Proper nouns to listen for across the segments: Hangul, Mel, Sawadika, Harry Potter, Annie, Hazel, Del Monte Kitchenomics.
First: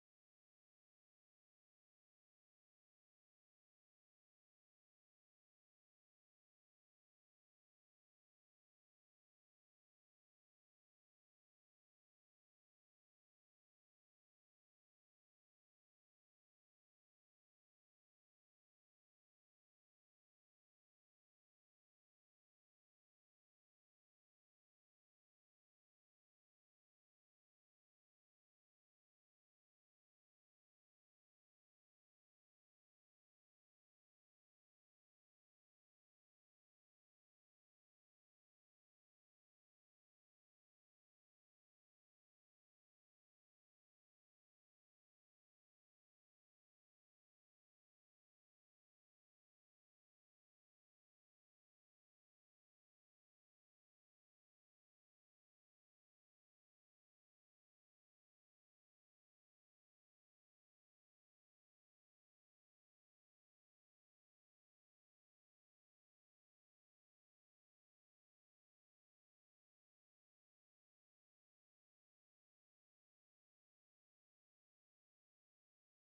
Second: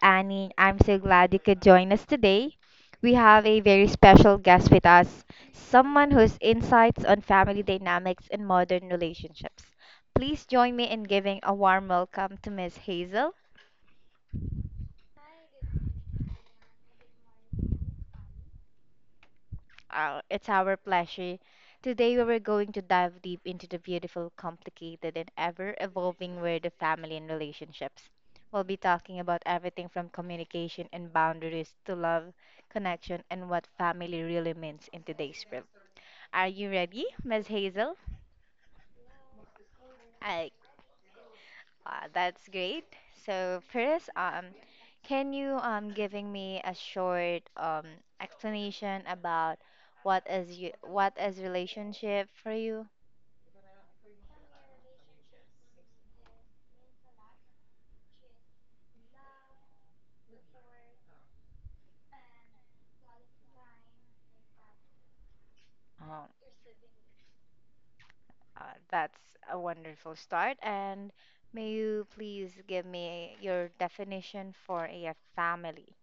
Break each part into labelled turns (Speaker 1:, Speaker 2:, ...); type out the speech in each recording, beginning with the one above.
Speaker 1: Annie. I'm so glad you could join us today. We have a very special guest with us, someone whose insights on family dynamics and modern relationships. Please join me in giving a warm welcome to Miss Hazel. It's our pleasure. Today, we are going to dive deep into the beautiful, complicated, and ever evolving world of family and relationships. We'll be talking about everything from communication and boundaries to love, connection, and what family really means in today's world. Are you ready, Ms. Hazel? I, that's great. So, first, can you giving me a short explanation about what is relationship for you? Oh, that's a wonderful start. And may you please give me your definition for a family?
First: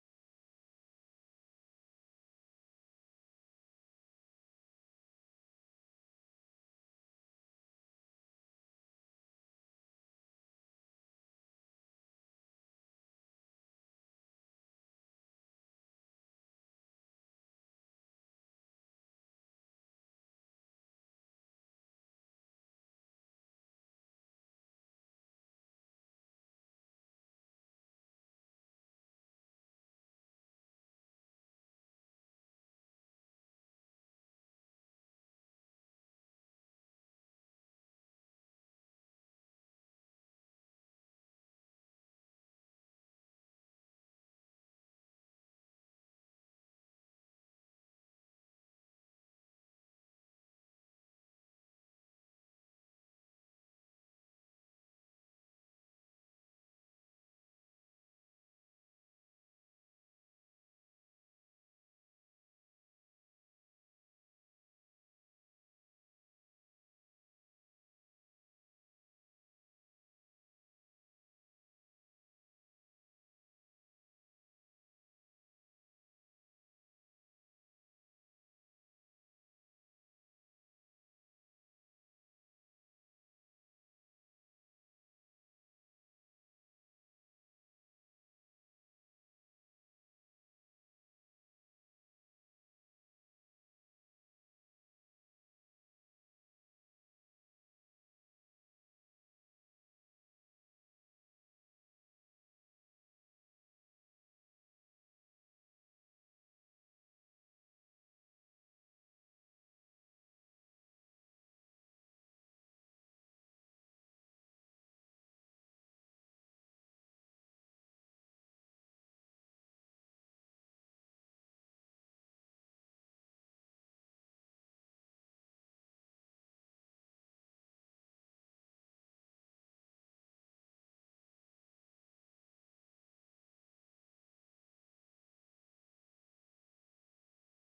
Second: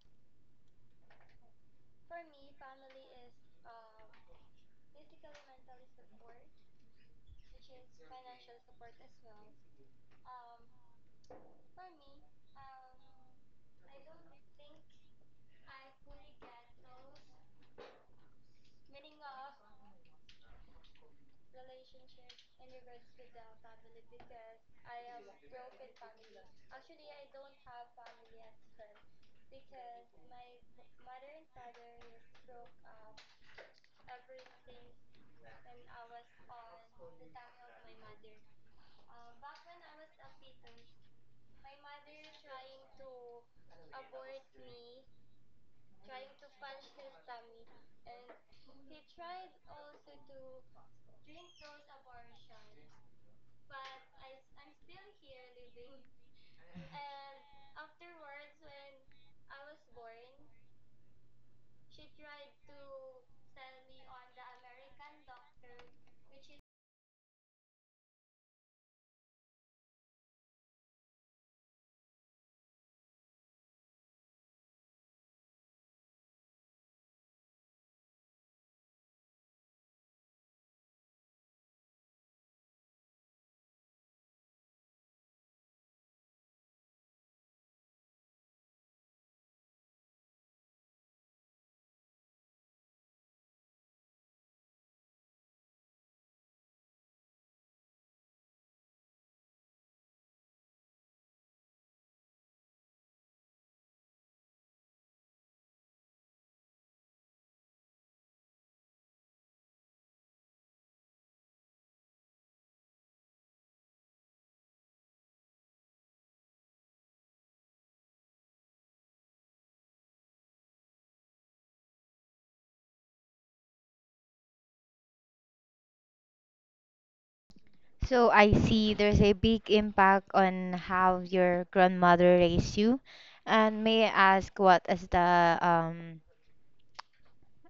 Speaker 1: So I see there's a big impact on how your grandmother raised you. And may I ask what is the um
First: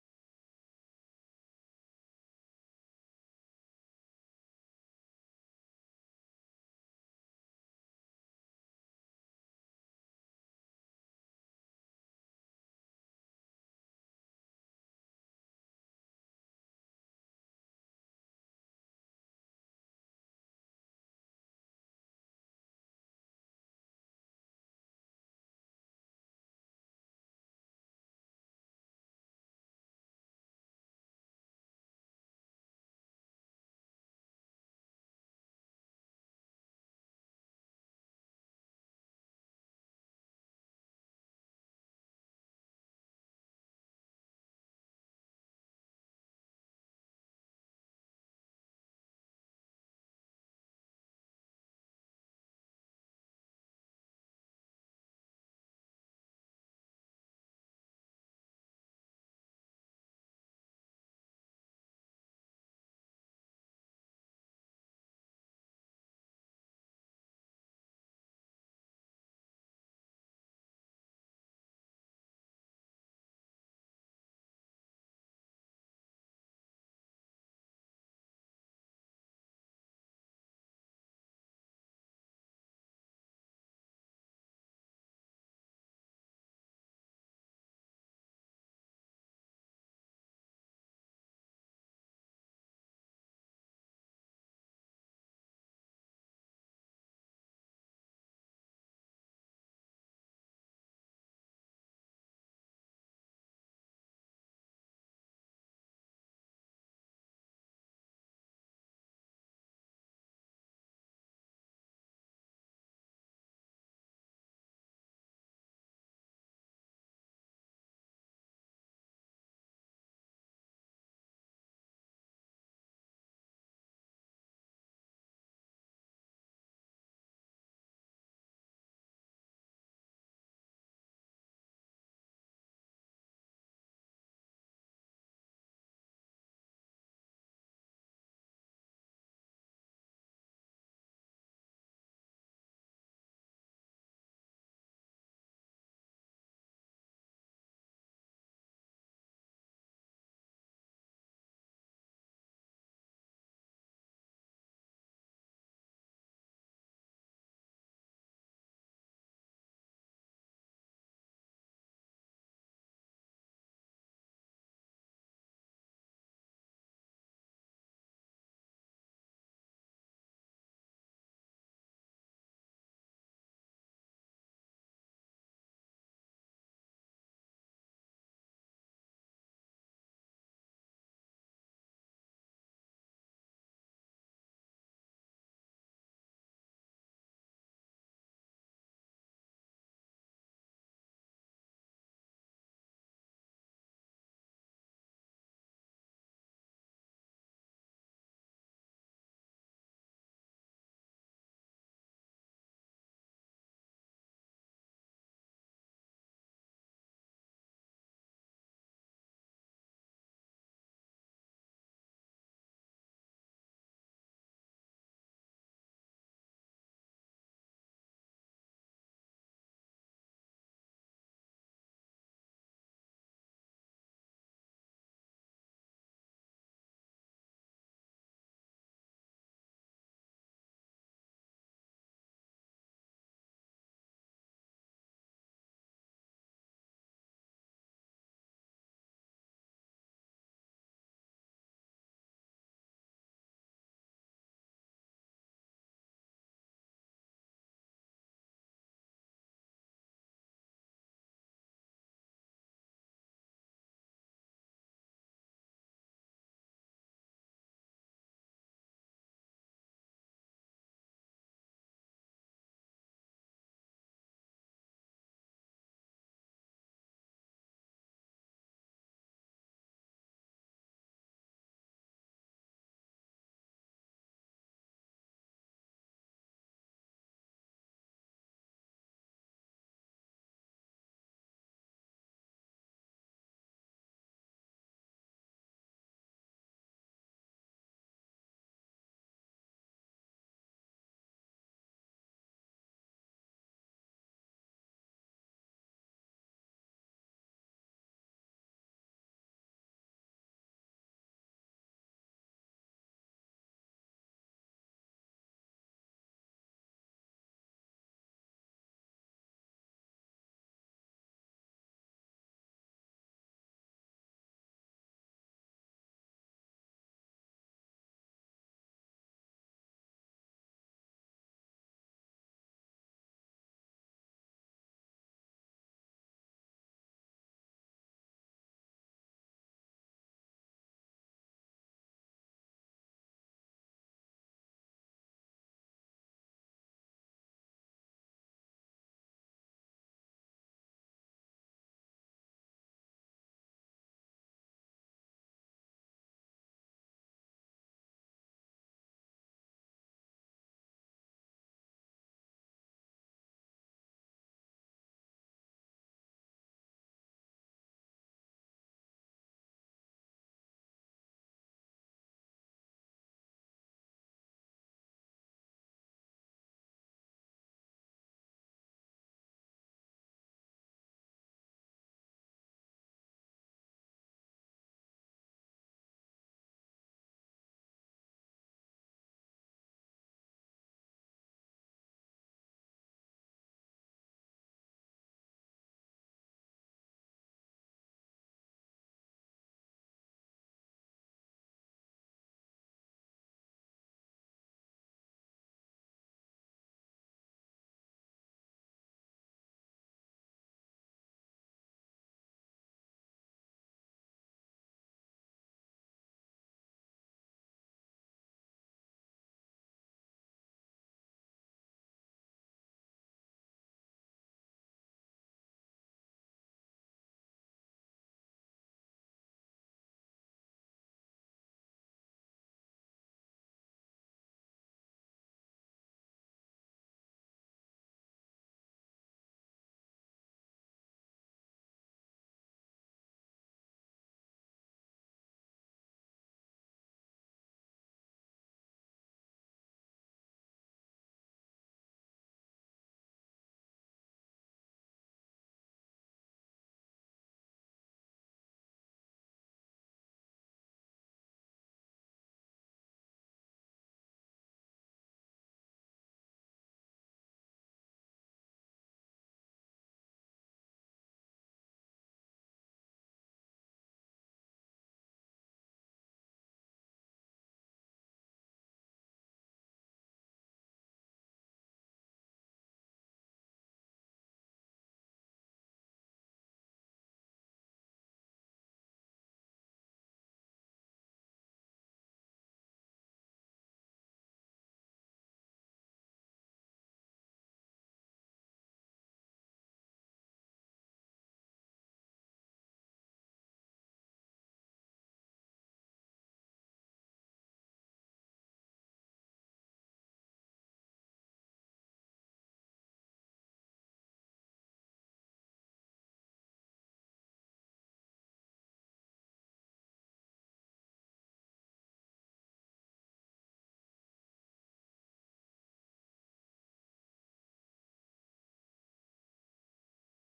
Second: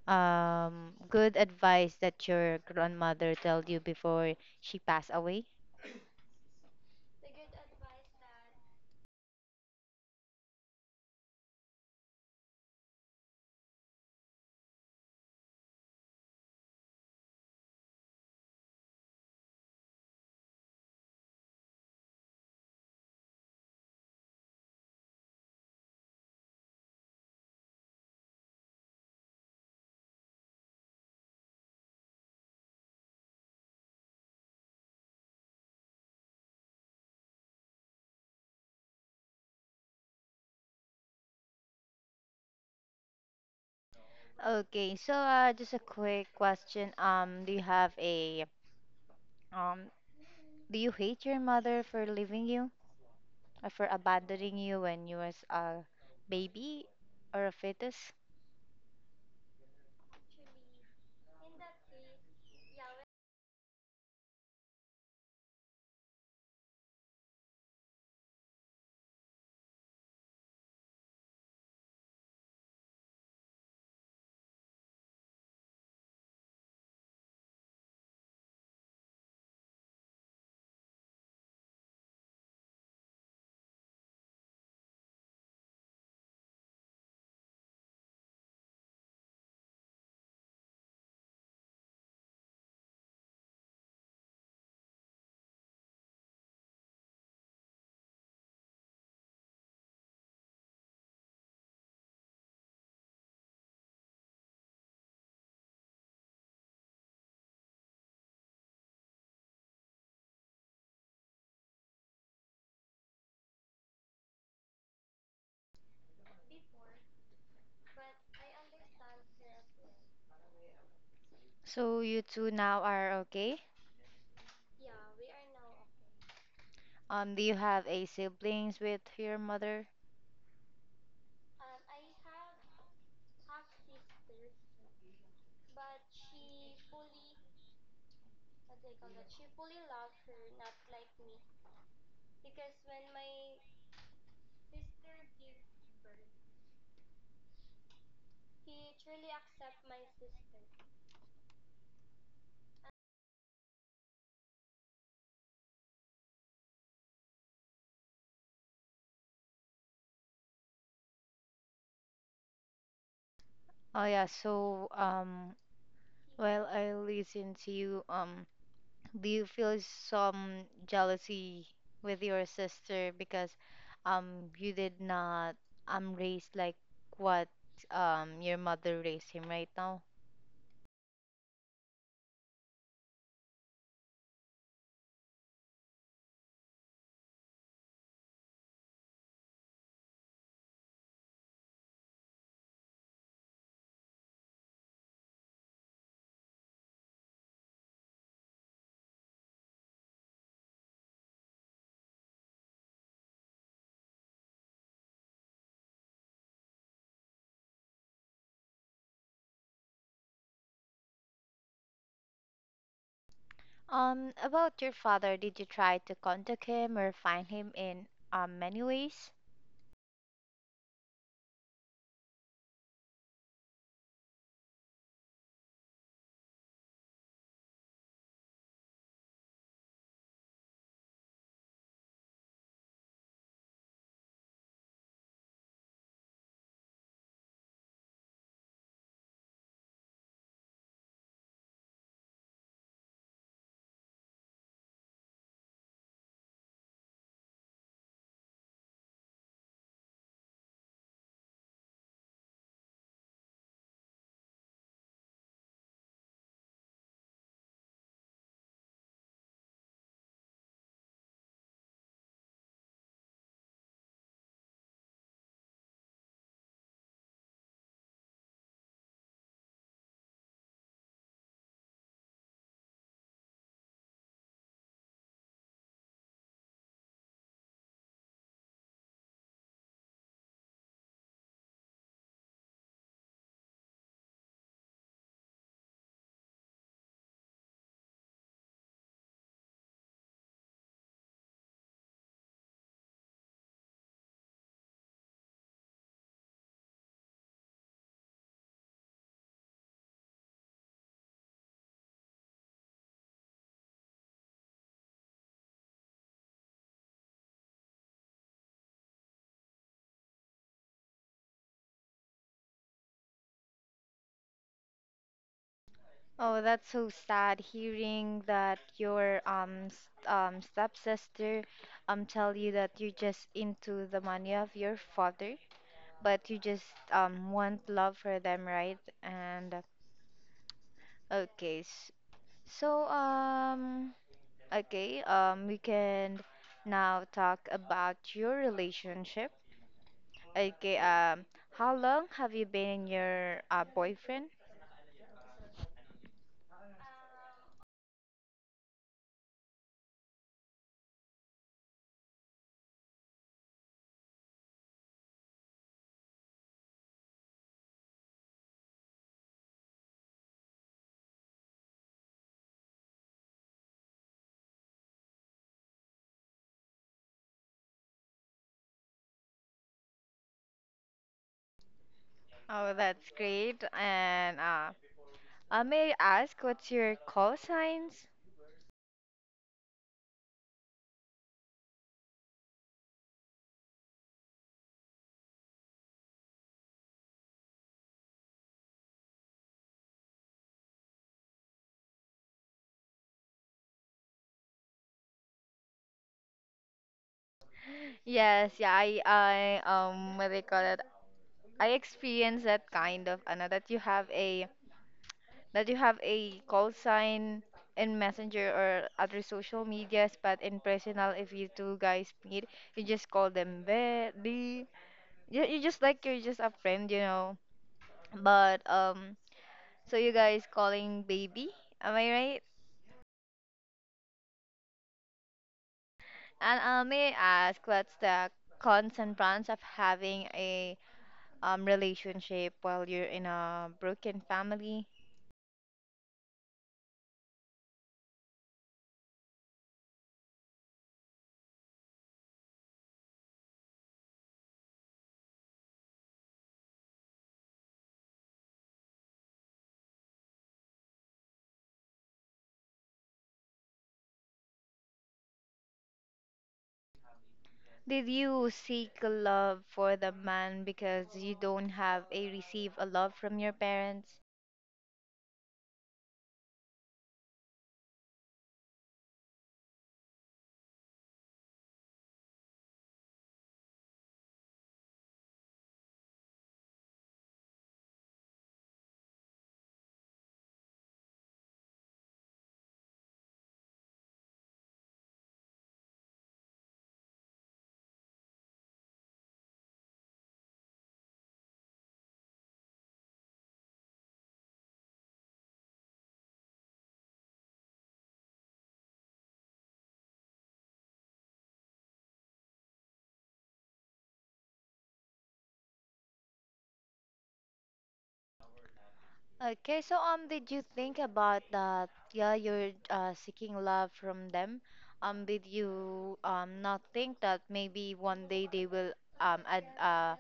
Speaker 1: um good advice that your grandmother told you before she passed away? Okay, so just a quick question. Do you have a um do you hate your mother for leaving you, for abandoning you when you was a baby or a fetus? So you two now are okay. Do you have a siblings with your mother? Oh yeah. So while I listen to you, do you feel some jealousy with your sister because you did not raise like what your mother raised him right now? About your father, did you try to contact him or find him in many ways? Oh, that's so sad hearing that your stepsister tell you that you're just into the money of your father, but you just want love for them, right? And okay, s- so okay we can now talk about your relationship. Okay, um, how long have you been in your boyfriend? Oh, that's great. And may I ask what's your call signs? Yes, yeah, what they call it? I experienced that kind of, Anna, that you have a call sign in Messenger or other social medias, but in personal, if you two guys meet, you just call them baby. You just like you're just a friend, you know. But So you guys calling baby, am I right? And may I ask what's the cons and pros of having a relationship while you're in a broken family? Did you seek love for the man because you don't have a receive a love from your parents? Okay, so did you think about that? Yeah, you're seeking love from them. Did you not think that maybe one day they will um ad- uh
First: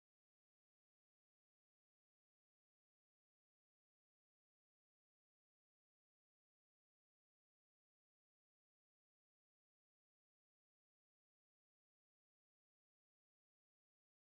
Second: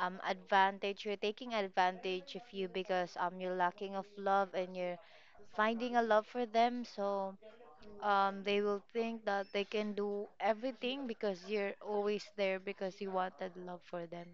Speaker 1: advantage you're taking advantage of you because you're lacking of love and you're finding a love for them, so they will think that they can do everything because you're always there because you wanted love for them.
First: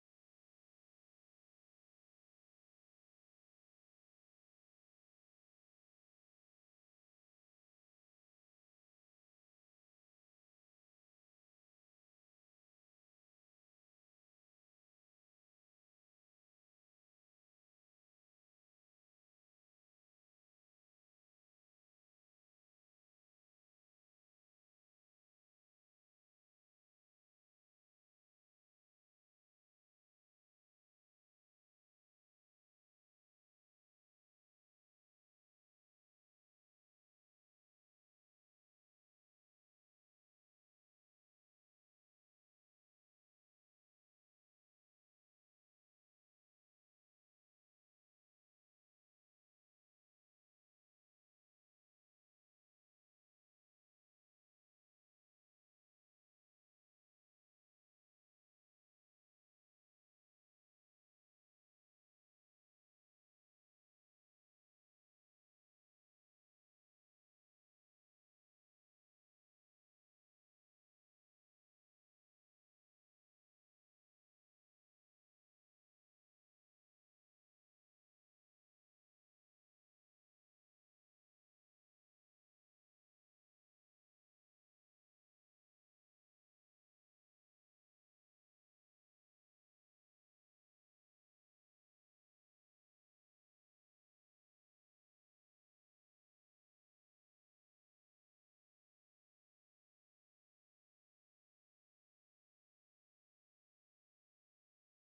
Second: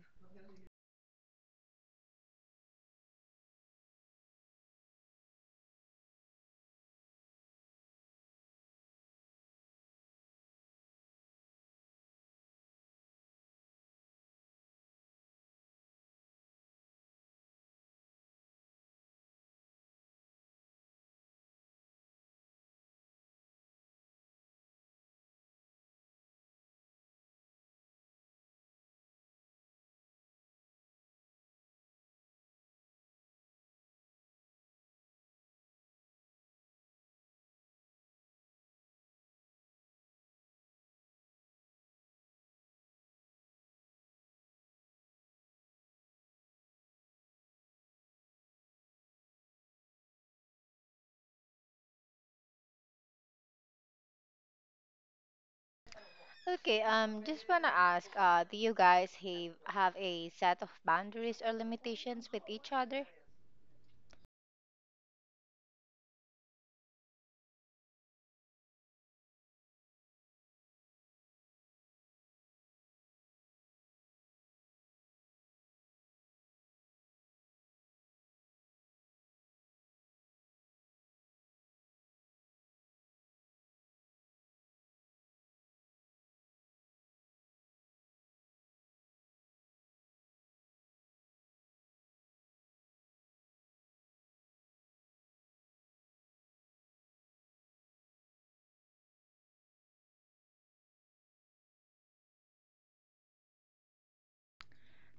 Speaker 1: Okay, just want to ask, do you guys have a set of boundaries or limitations with each other?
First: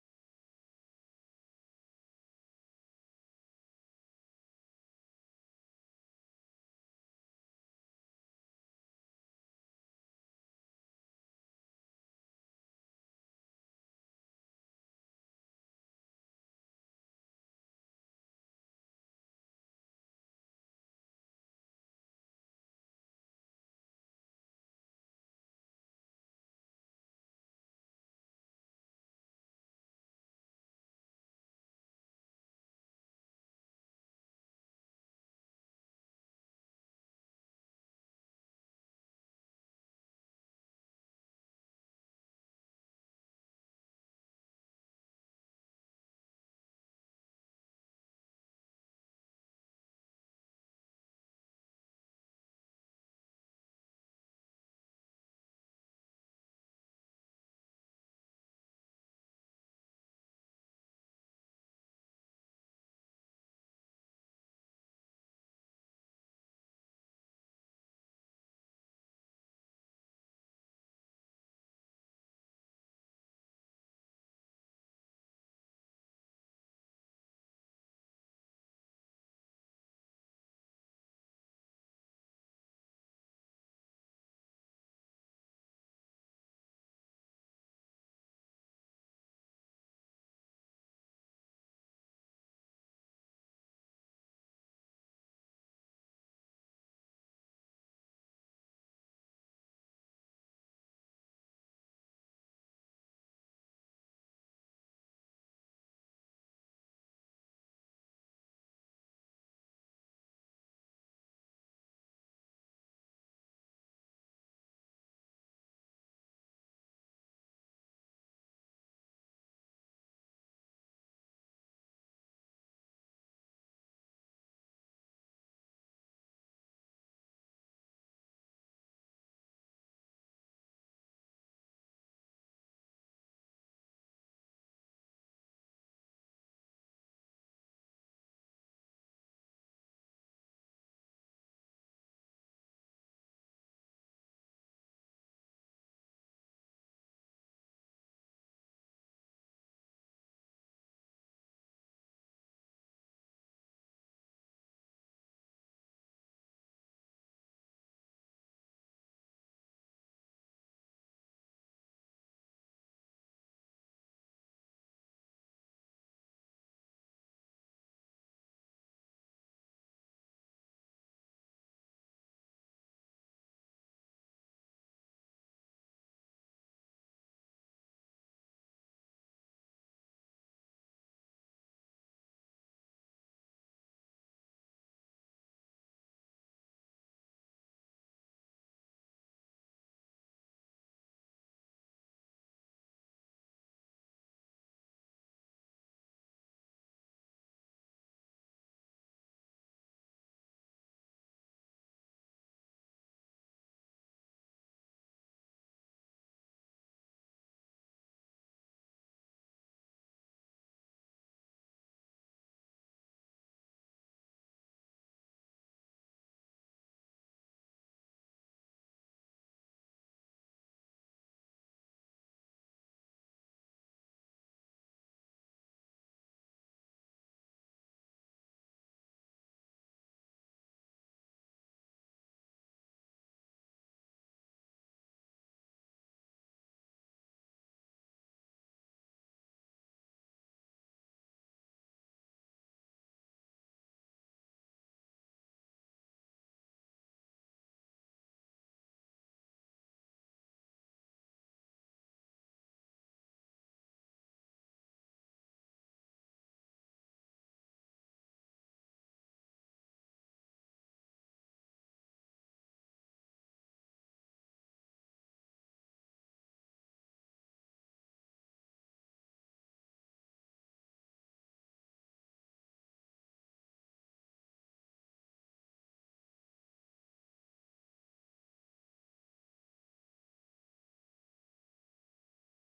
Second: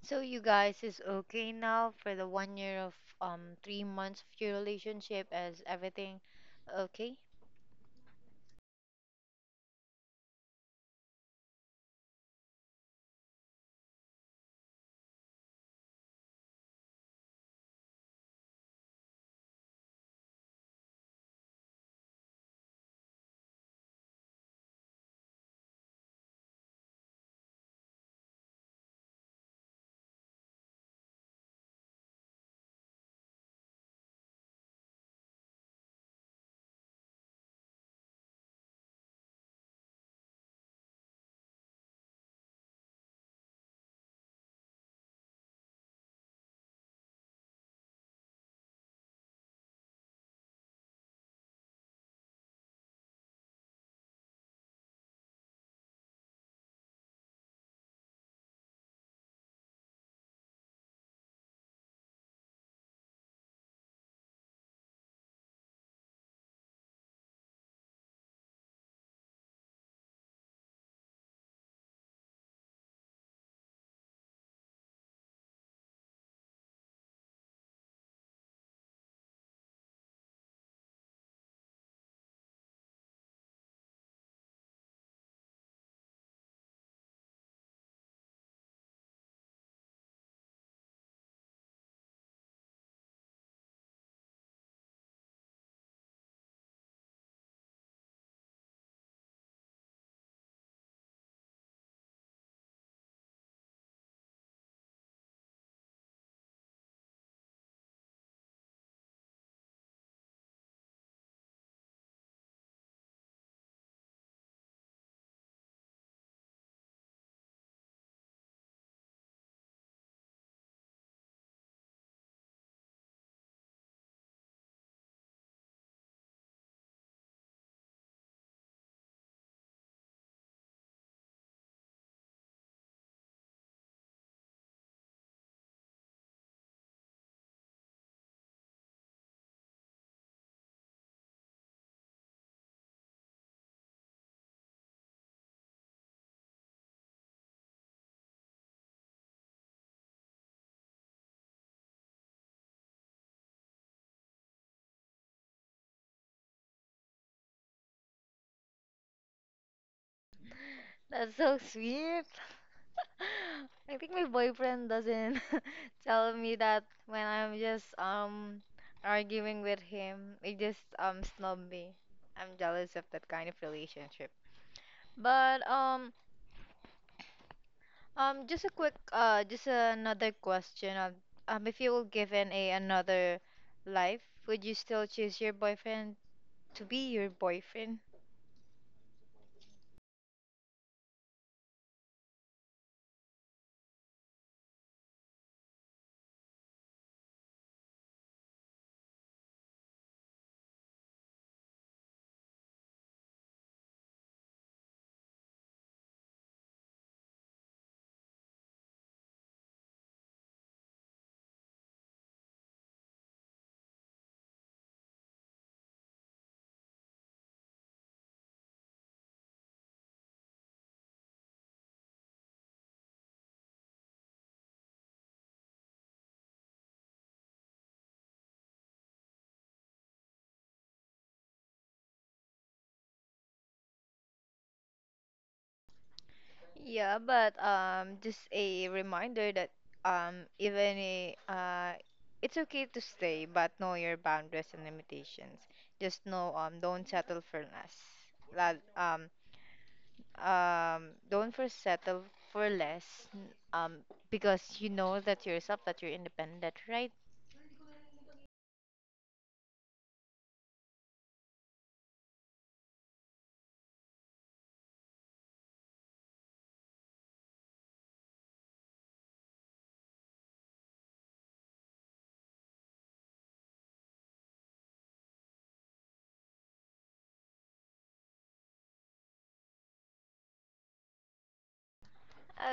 Speaker 1: So you guys is okay now for the one year of three months of your relationship, is everything okay? That's so sweet. I think my boyfriend doesn't tell me that when I'm just arguing with him. He just snub me. I'm jealous of that kind of relationship. But Just a quick just another question of, if you were given a another life, would you still choose your boyfriend to be your boyfriend? Yeah, but just a reminder that, um, even a, uh, it's okay to stay, but know your boundaries and limitations. Just know, don't settle for less. That don't first settle for less. n- Um, because you know that yourself that you're independent, right?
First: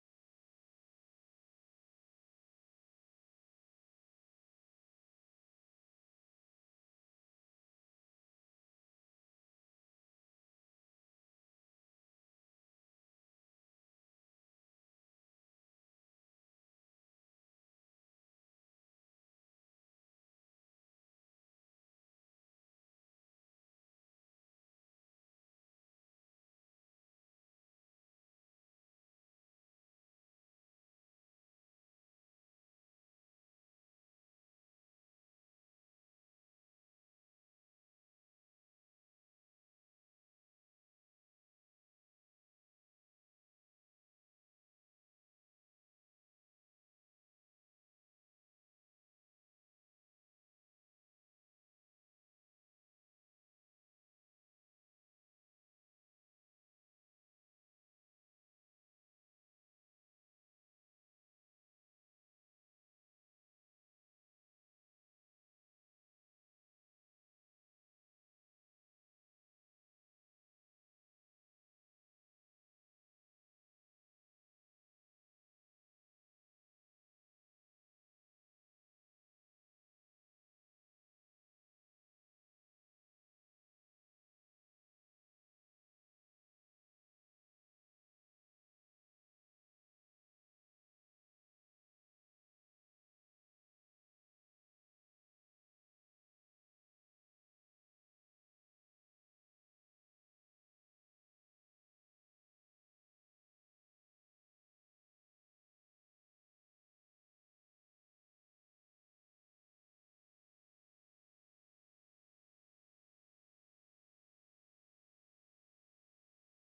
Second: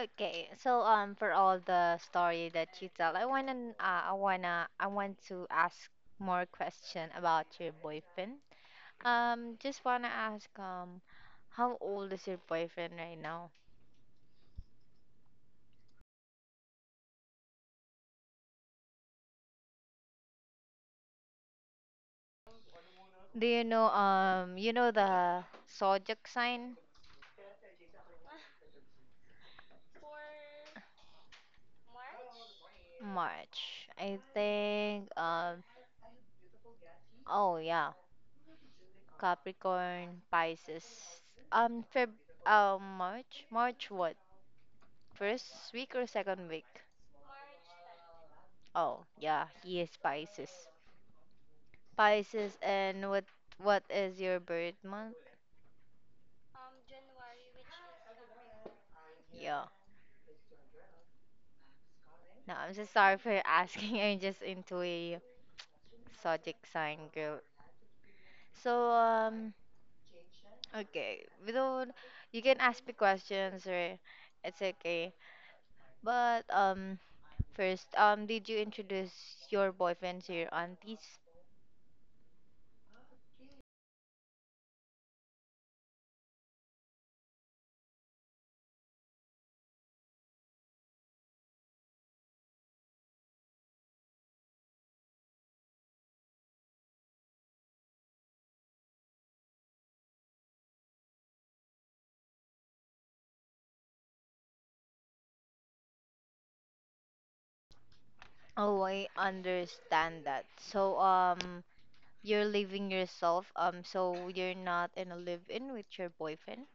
Speaker 1: Okay, so for all the story that you tell, I want to ask more question about your boyfriend. Just wanna ask, how old is your boyfriend right now? Do you know the zodiac sign? March. I think, oh yeah, Capricorn, Pisces. Um, Feb, March? March what? First week or second week? Oh, yeah, he is Pisces. And what is your birth month? Yeah. No, I'm so sorry for asking. I'm just into a exotic sign girl. So, okay. Without, you can ask me questions or it's okay. But, did you introduce your boyfriend to your aunties? Oh, I understand that. So, you're leaving yourself, so you're not in a live-in with your boyfriend.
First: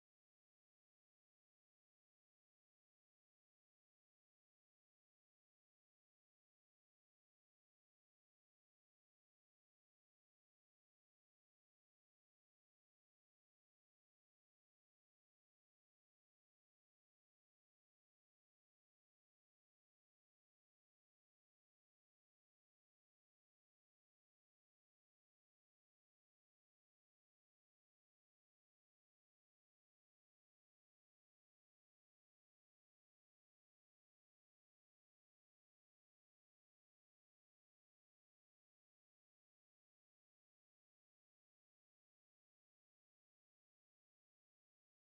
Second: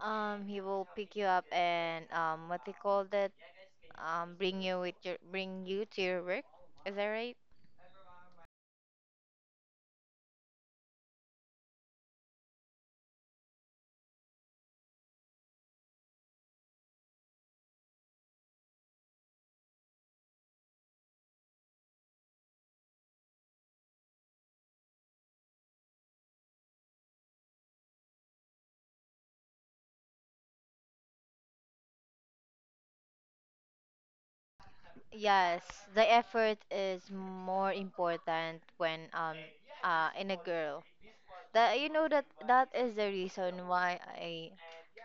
Speaker 1: He will pick you up and, what they call that? Bring you to your work. Is that right? Yes, the effort is more important when in a girl. That you know that that is the reason why I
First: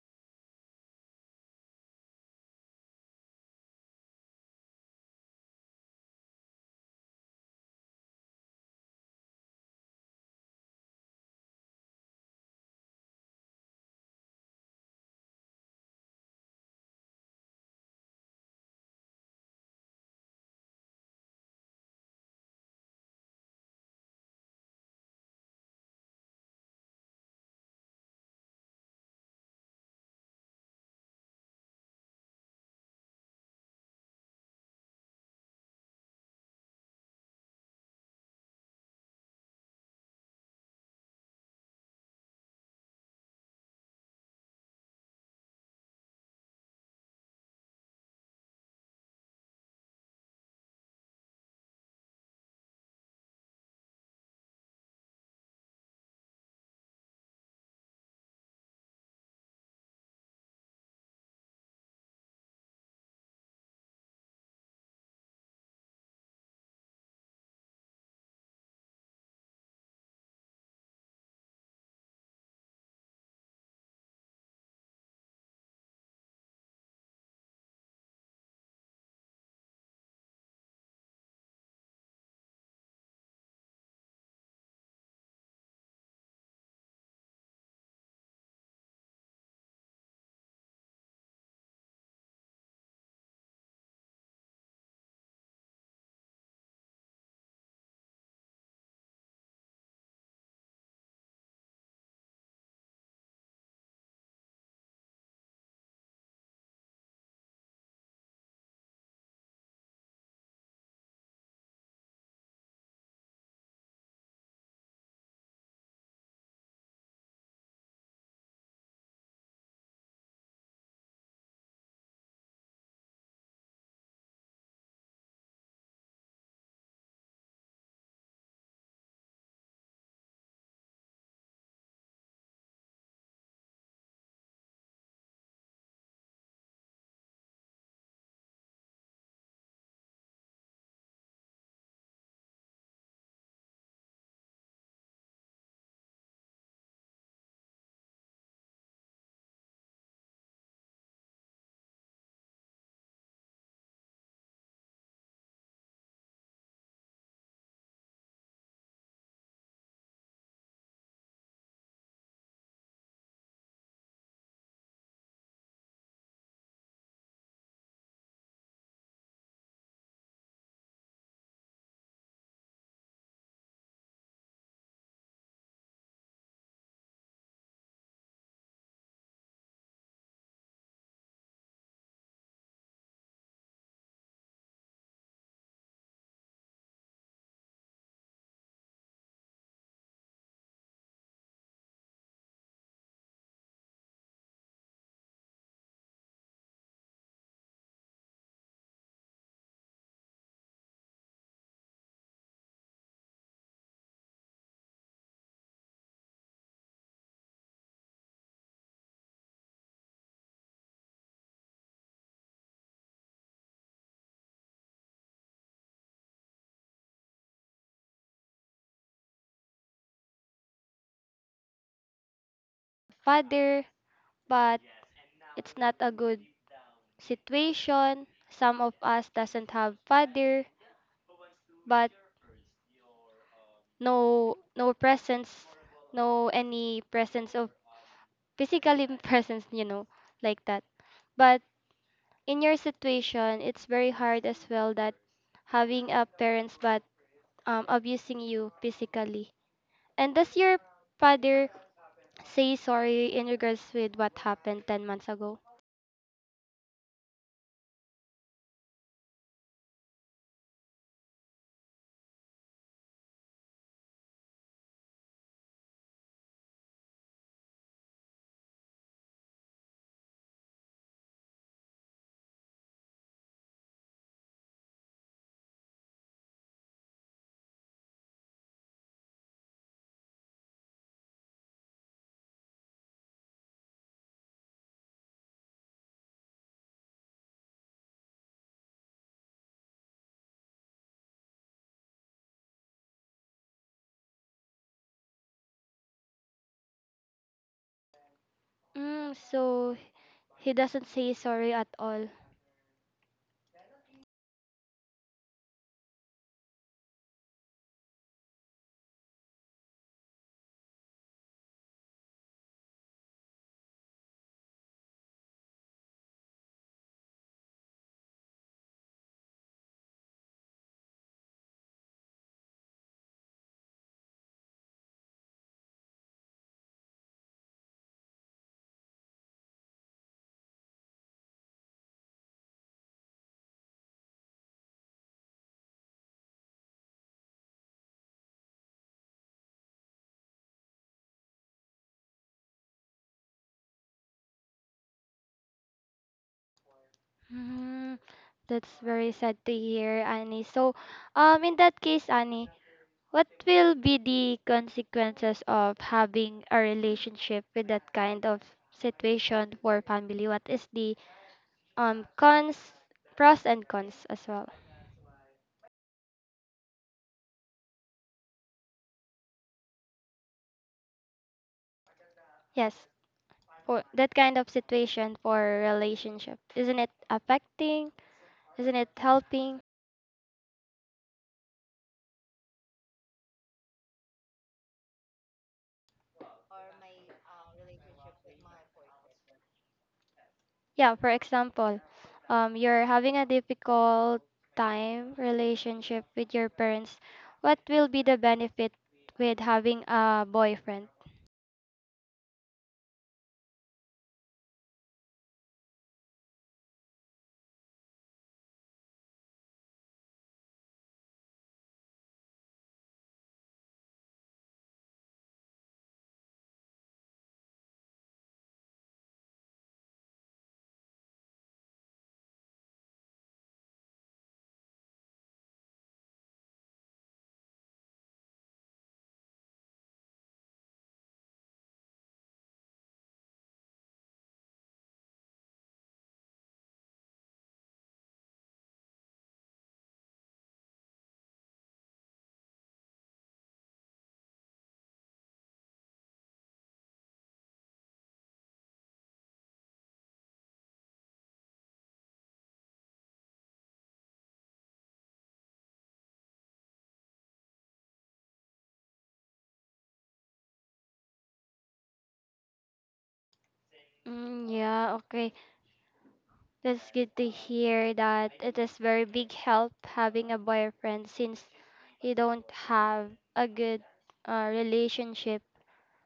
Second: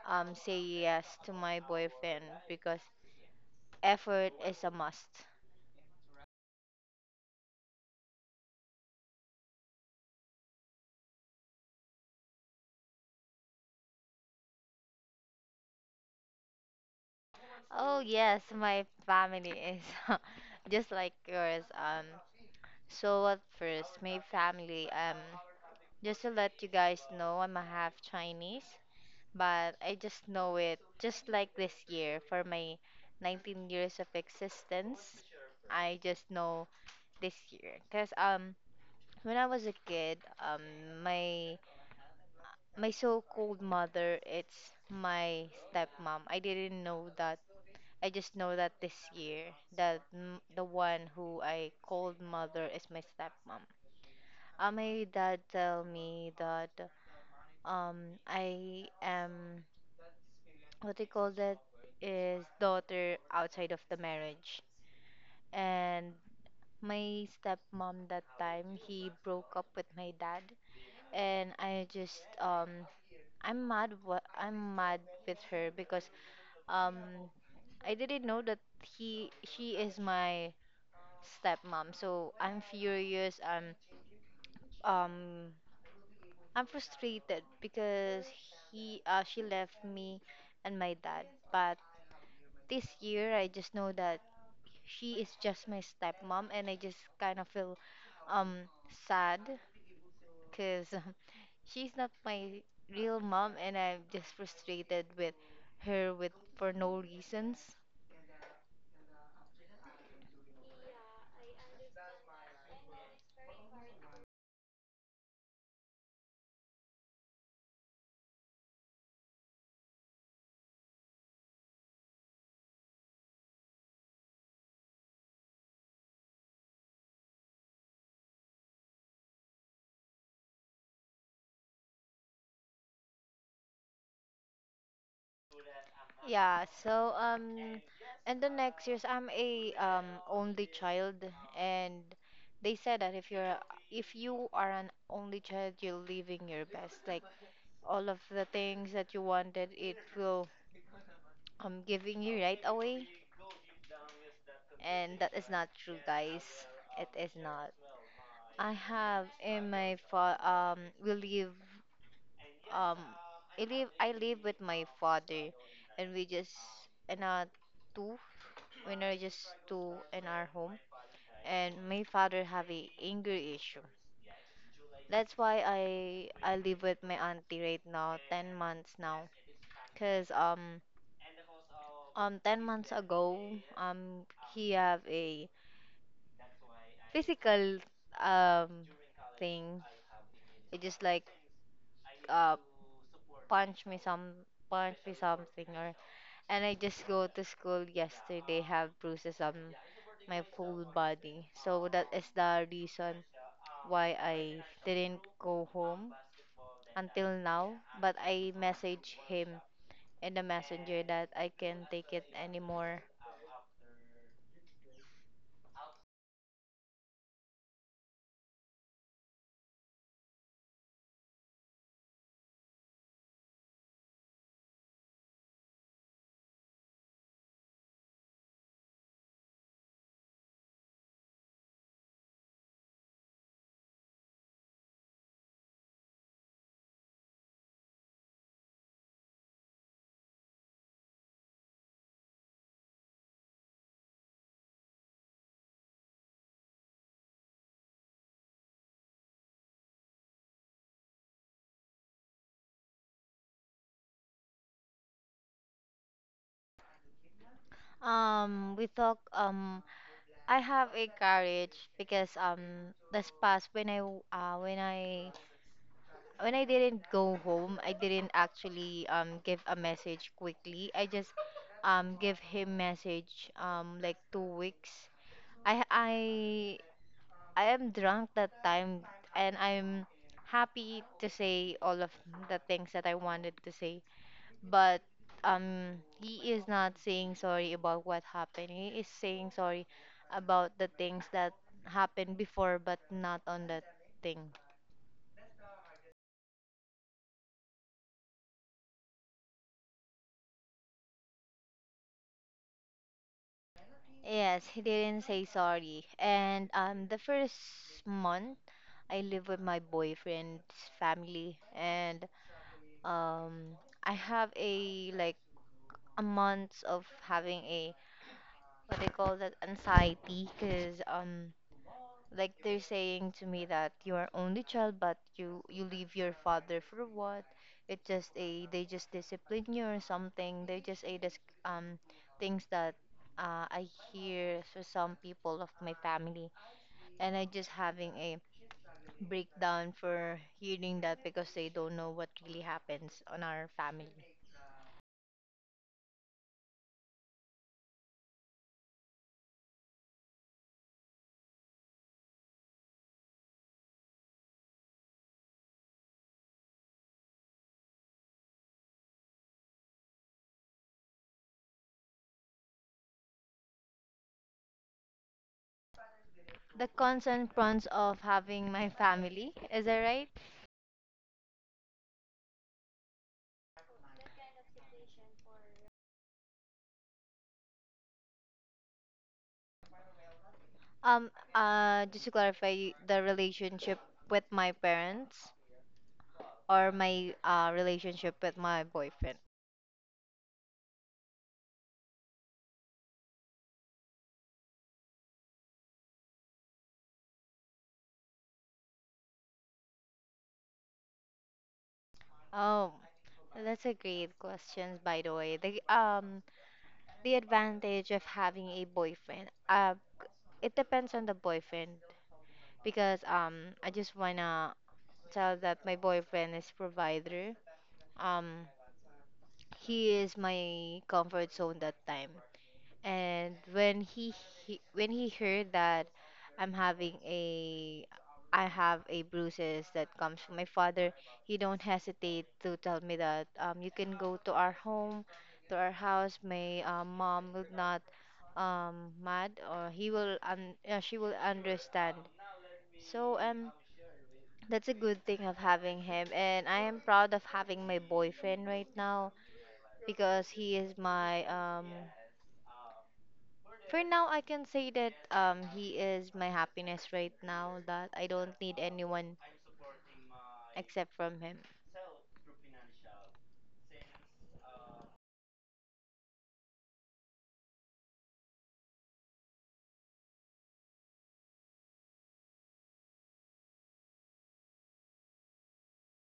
Speaker 1: say yes to my boyfriend because effort is a must. Oh yes, my family is just like yours. So at first, my family. Just to let you guys know, I'm a half Chinese, but I just know it. Just like this year, for my 19 years of existence, I just know this year. Cause when I was a kid, my so-called mother, it's my stepmom. I didn't know that. I just know that this year that the one who I called mother is my stepmom. My dad tell me that I am what they call that is daughter outside of the marriage. And my stepmom that time he broke up with my dad, and I just I'm mad with her because um I didn't know that he she is my stepmom. So I'm furious. Um I'm frustrated because he she left me and my dad. But this year I just know that she is just my stepmom, and I just kind of feel um sad because she's not my real mom, and I'm just frustrated with her with for no reasons. Yeah, so in the next years I'm a only child, and they said that if you are an only child you're living your best, like all of the things that you wanted it will giving you right away. And that is not true, guys. It is not. I have in my fa we live um I live I live with my father, and and uh two we are just two in our home, and my father have a anger issue. That's why I live with my auntie right now, ten months now, cause ten months ago um he have a physical um thing. It just like uh punch me some punch me something or, and I just go to school yesterday have bruises on my full body. So that is the reason why I didn't go home until now. But I message him in the messenger that I can't take it anymore.
Speaker 2: Father, but it's not a good situation. Some of us doesn't have father, but no presence, no any presence of physically presence, you know, like that. But in your situation, it's very hard as well that having a parents but abusing you physically. And does your father say sorry in regards with what happened 10 months ago?
Speaker 1: We talk, I have a courage because this past when I didn't go home, I didn't actually give a message quickly. I just give him message like two weeks. I I I am drunk that time and I'm happy to say all of the things that I wanted to say, but he is not saying sorry about what happened. He is saying sorry about the things that happened before but not on that thing.
Speaker 2: So he doesn't say sorry at all.
Speaker 1: Yes, he didn't say sorry. And the first month I live with my boyfriend's family, and I have a like a month of having a what they call that anxiety, because like they're saying to me that you are only child, but you leave your father for what? It just a they just discipline you or something. They just a dis um Things that, I hear for some people of my family, and I just having a breakdown for hearing that because they don't know what really happens on our family.
Speaker 2: Mm, that's very sad to hear, Annie. So, in that case, Annie, what will be the consequences of having a relationship with that kind of situation for family? What is the um cons, pros and cons as well?
Speaker 1: The cons and pros of having my family, is that right?
Speaker 2: Yes, for that kind of situation for relationship, isn't it affecting? Isn't it helping?
Speaker 1: Just to clarify, the relationship with my parents, or my relationship with my boyfriend?
Speaker 2: Yeah, for example, you're having a difficult time relationship with your parents. What will be the benefit with having a boyfriend?
Speaker 1: Oh, that's a great question, by the way. The advantage of having a boyfriend. It depends on the boyfriend because I just wanna tell that my boyfriend is provider. Um, he is my comfort zone that time. And he when he heard that I'm having a I have a bruises that comes from my father, he don't hesitate to tell me that you can go to our house. My mom will not mad, or he will she will understand. So um that's a good thing of having him, and I am proud of having my boyfriend right now because he is my For now, I can say that he is my happiness right now, that I don't need anyone except from him.
Speaker 2: Mm, yeah, okay. That's good to hear that it is very big help having a boyfriend since you don't have a good relationship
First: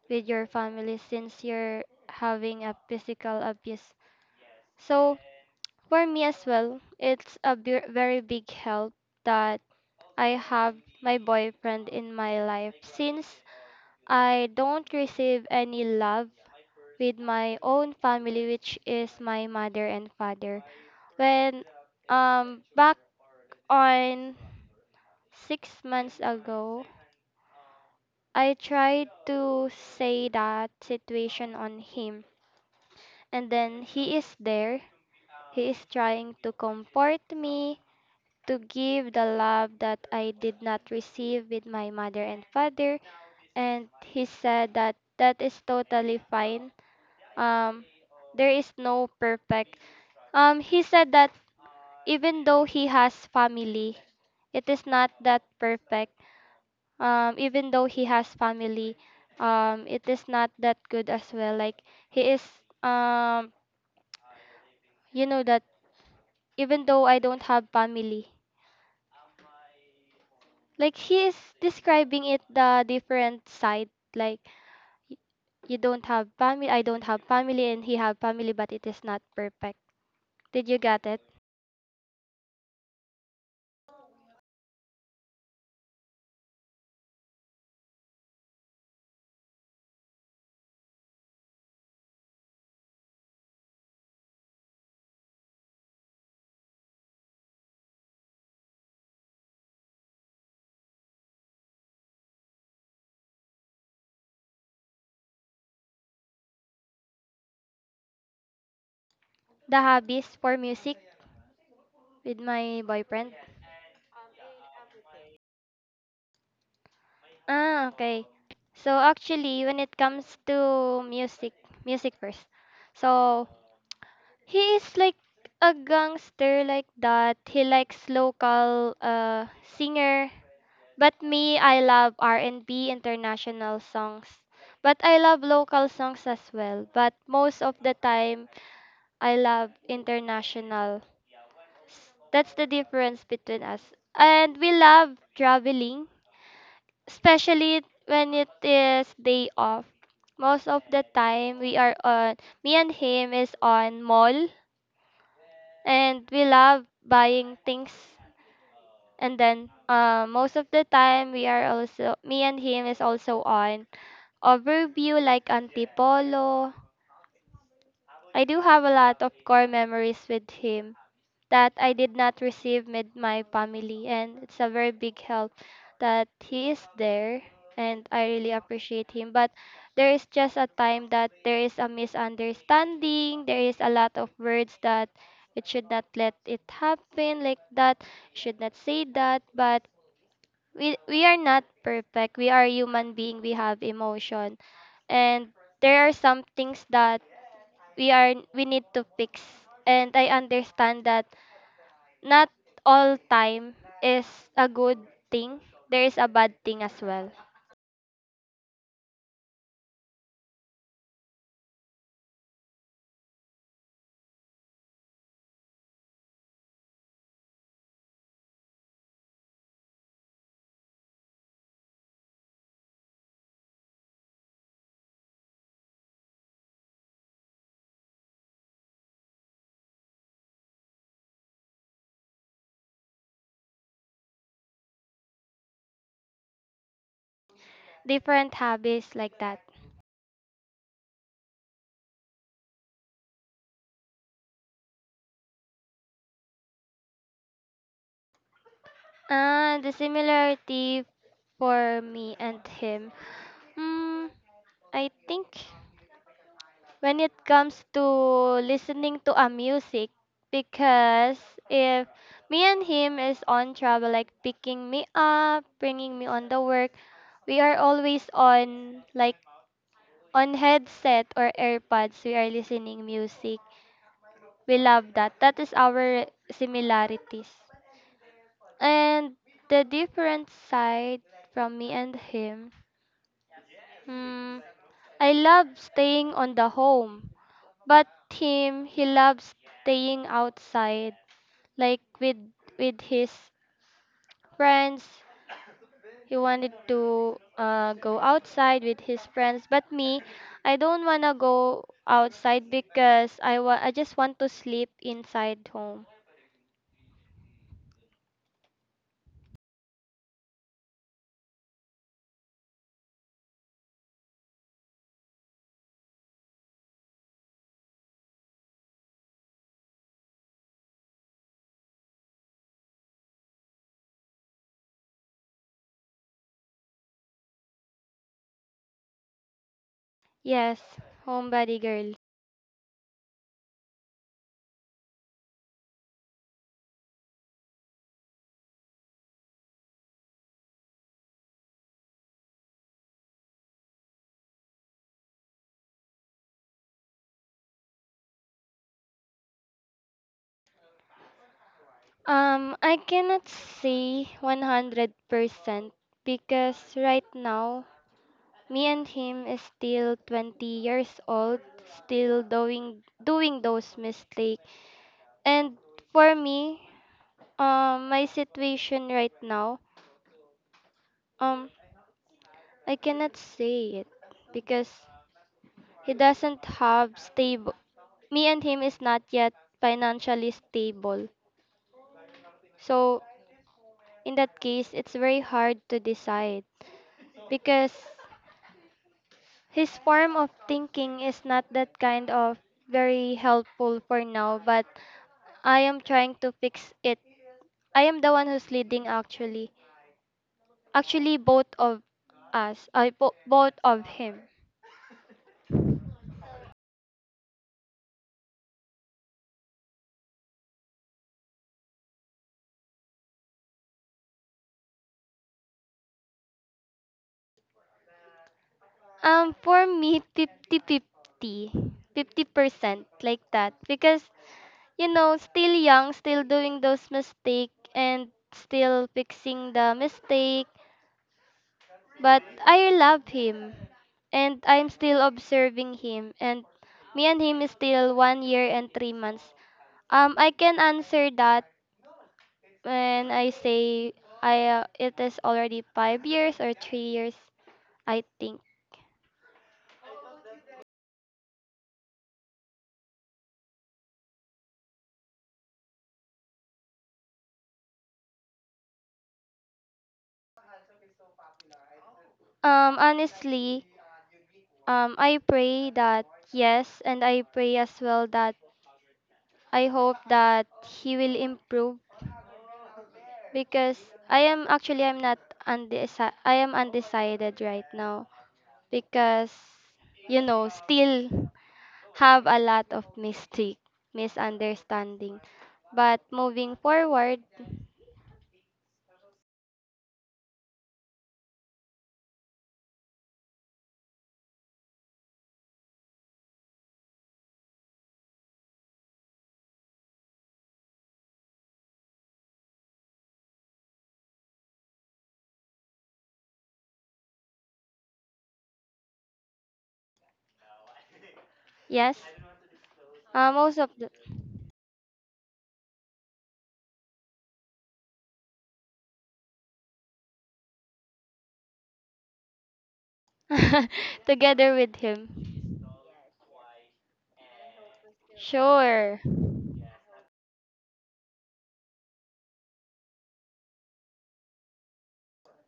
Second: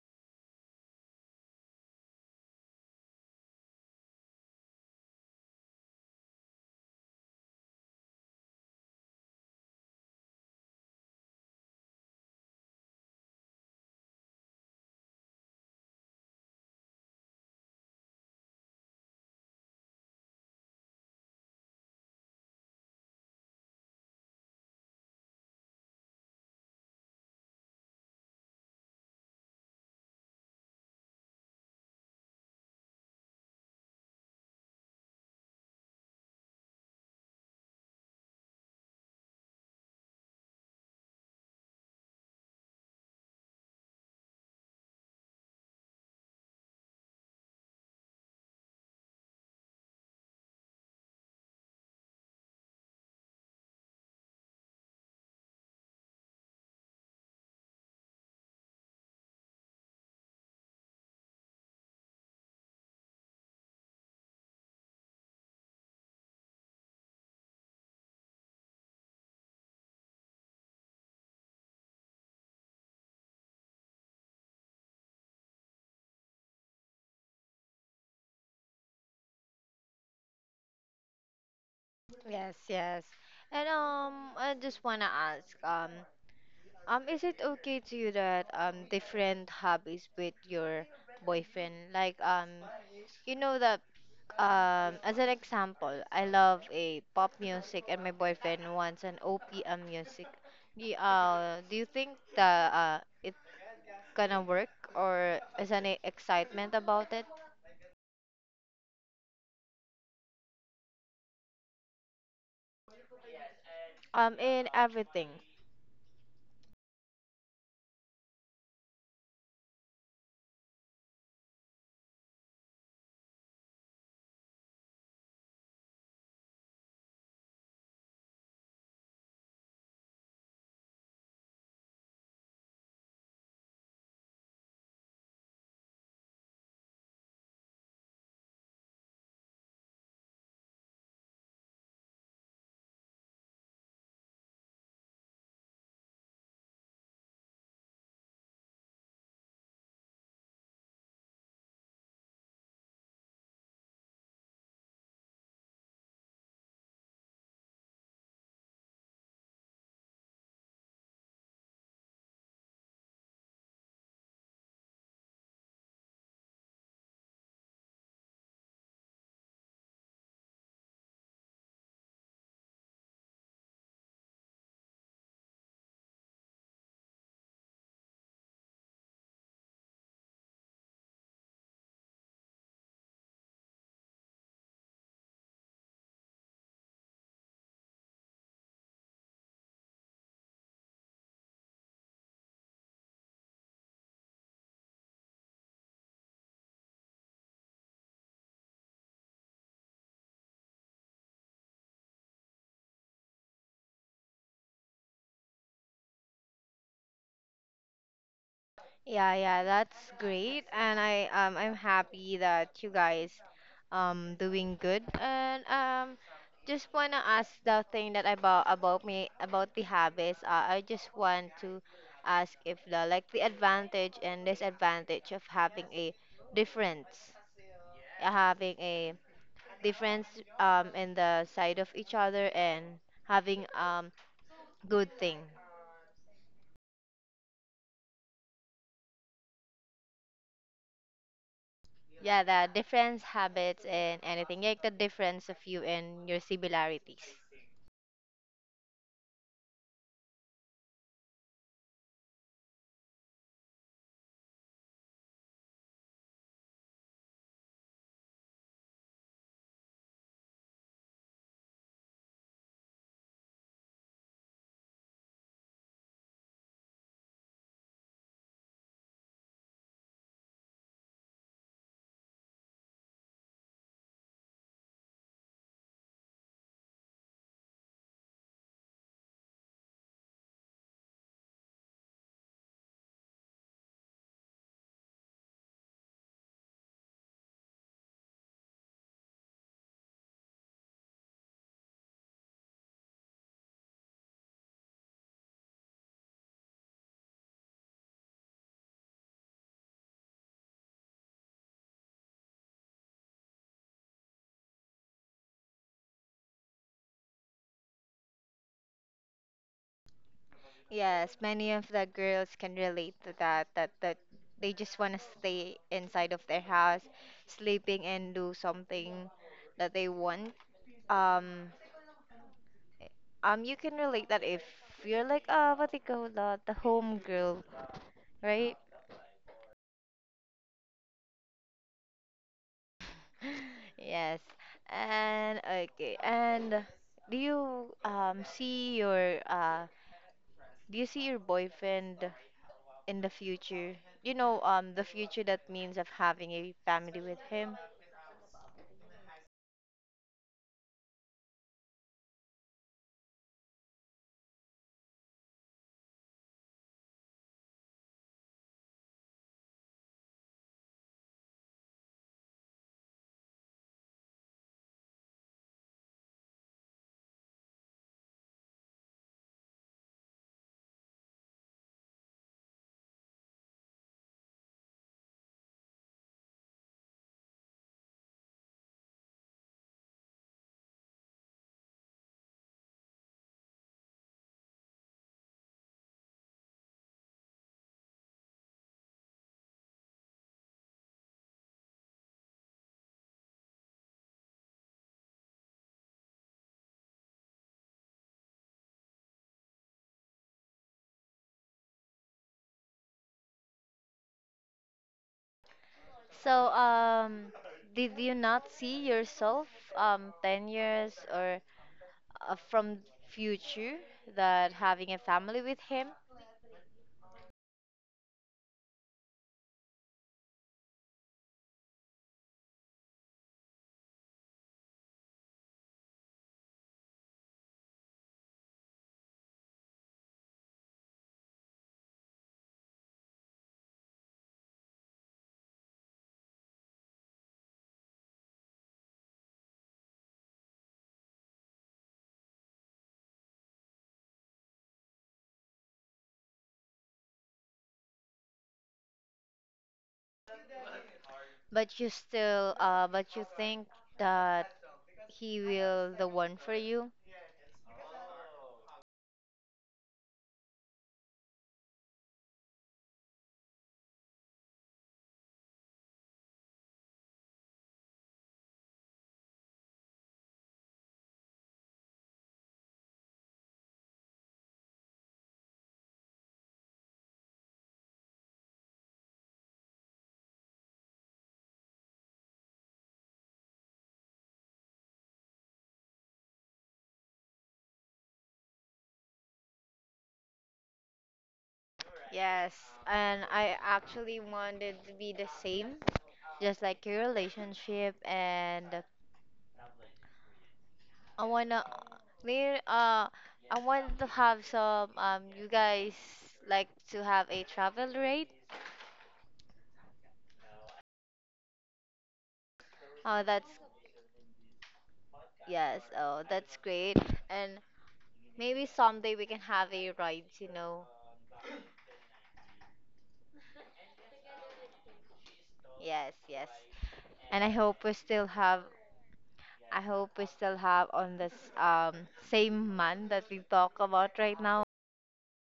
Speaker 2: with your family since you're having a physical abuse. So for me as well, very big help that I have my boyfriend in my life. Since I don't receive any love with my own family, which is my mother and father. When back on 6 months ago, I tried to say that situation on him, and then he is there. He is trying to comfort me, to give the love that I did not receive with my mother and father and he said that that is totally fine. Um, there is no perfect. He said that even though he has family, it is not that perfect. Even though he has family, it is not that good as well. Like he is, um, you know that even though I don't have family, like he is describing it the different side. Like y- you don't have family, I don't have family, and he have family but it is not perfect. Did you get it?
Speaker 1: Yes, yes. And I just wanna ask is it okay to you that different hobbies with your boyfriend? Like you know that as an example, I love a pop music, and my boyfriend wants an OPM music. Do you think that it gonna work, or is any excitement about it?
Speaker 2: The hobbies for music with my boyfriend.
Speaker 1: In everything.
Speaker 2: Ah, okay. So actually when it comes to music, music first. So he is like a gangster like that, he likes local singer, but me, I love R&B international songs, but I love local songs as well, but most of the time I love international. That's the difference between us. And we love traveling, especially when it is day off. Most of the time we are on, me and him is on mall, and we love buying things, and then most of the time we are also, me and him is also on overview like Antipolo. I do have a lot of core memories with him that I did not receive with my family, and it's a very big help that he is there, and I really appreciate him. But there is just a time that there is a misunderstanding, there is a lot of words that it should not let it happen like that, should not say that, but we are not perfect. We are human being, we have emotion. And there are some things that we need to fix. And I understand that not all time is a good thing. There is a bad thing as well.
Speaker 1: Yeah, yeah, that's great, and I I'm happy that you guys doing good, and just wanna ask the thing that about me about the habits. I just want to ask if the like the advantage and disadvantage of difference, having a difference in the side of each other, and having good thing.
Speaker 2: Different habits like that.
Speaker 1: Yeah, the difference habits and anything like the difference of you and your similarities.
Speaker 2: And the similarity for me and him. Hmm, I think when it comes to listening to a music, because if me and him is on travel, like picking me up, bringing me on the work, we are always on like on headset or AirPods. We are listening music. We love that. That is our similarities. And the different side from me and him. Hmm, I love staying on the home, but him, he loves staying outside, like with his friends. He wanted to go outside with his friends, but me, I don't wanna go outside because I just want to sleep inside home.
Speaker 1: Yes, many of the girls can relate to that, that they just want to stay inside of their house, sleeping and do something that they want. Um, you can relate that if you're like, what they call that, the home girl, right?
Speaker 2: Yes, homebody girl.
Speaker 1: Yes. And okay, and do you see your Do you see your boyfriend in the future? You know, the future that means of having a family with him.
Speaker 2: I cannot say 100% because right now me and him is still 20 years old, still doing those mistakes. And for me, my situation right now, um, I cannot say it because he doesn't have stable. Me and him is not yet financially stable. So in that case, it's very hard to decide because his form of thinking is not that kind of very helpful for now, but I am trying to fix it. I am the one who's leading actually. Actually both of us. Both of him.
Speaker 1: So, did you not see yourself 10 years or from future, that having a family with him,
Speaker 2: For me 50-50. 50-50, 50% like that because you know still young, still doing those mistake and still fixing the mistake. But I love him and I'm still observing him and me and him is still 1 year and 3 months. I can answer that when I say I it is already 5 years or 3 years I think.
Speaker 1: but you still but you think that he will the one for you?
Speaker 2: Honestly, I pray that yes and I pray as well that I hope that he will improve because I'm not I am undecided right now. Because you know still have a lot of mistake, misunderstanding, but moving forward.
Speaker 1: Yes, and I actually wanted to be the same. Just like your relationship. And I wanna me I want to have some you guys like to have a travel rate.
Speaker 2: Yes,
Speaker 1: Oh that's
Speaker 2: most of the
Speaker 1: yes, oh that's great. And maybe someday we can have a ride, you know.
Speaker 2: together with him.
Speaker 1: Yes, yes. And I hope we still have
Speaker 2: Sure.
Speaker 1: I hope we still have on this same month that we talk about right now.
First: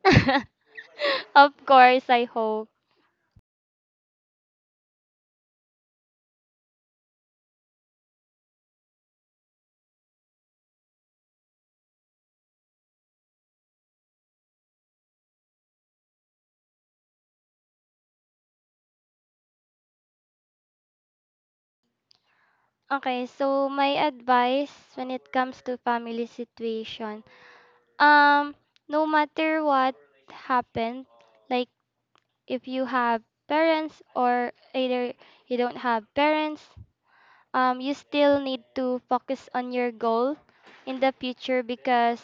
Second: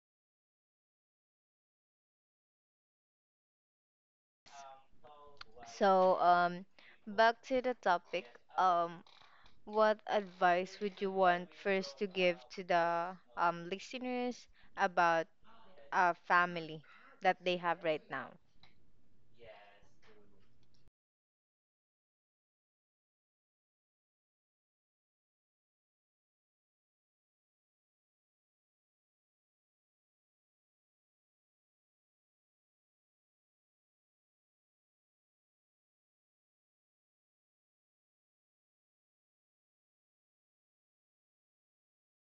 Speaker 2: Of course I hope.
Speaker 1: So back to the topic. Um What advice would you want first to give to the listeners about a family that they have right now?
Speaker 2: Okay, so my advice when it comes to family situation, um no matter what happened, like if you have parents or either you don't have parents, you still need to focus on your goal in the future because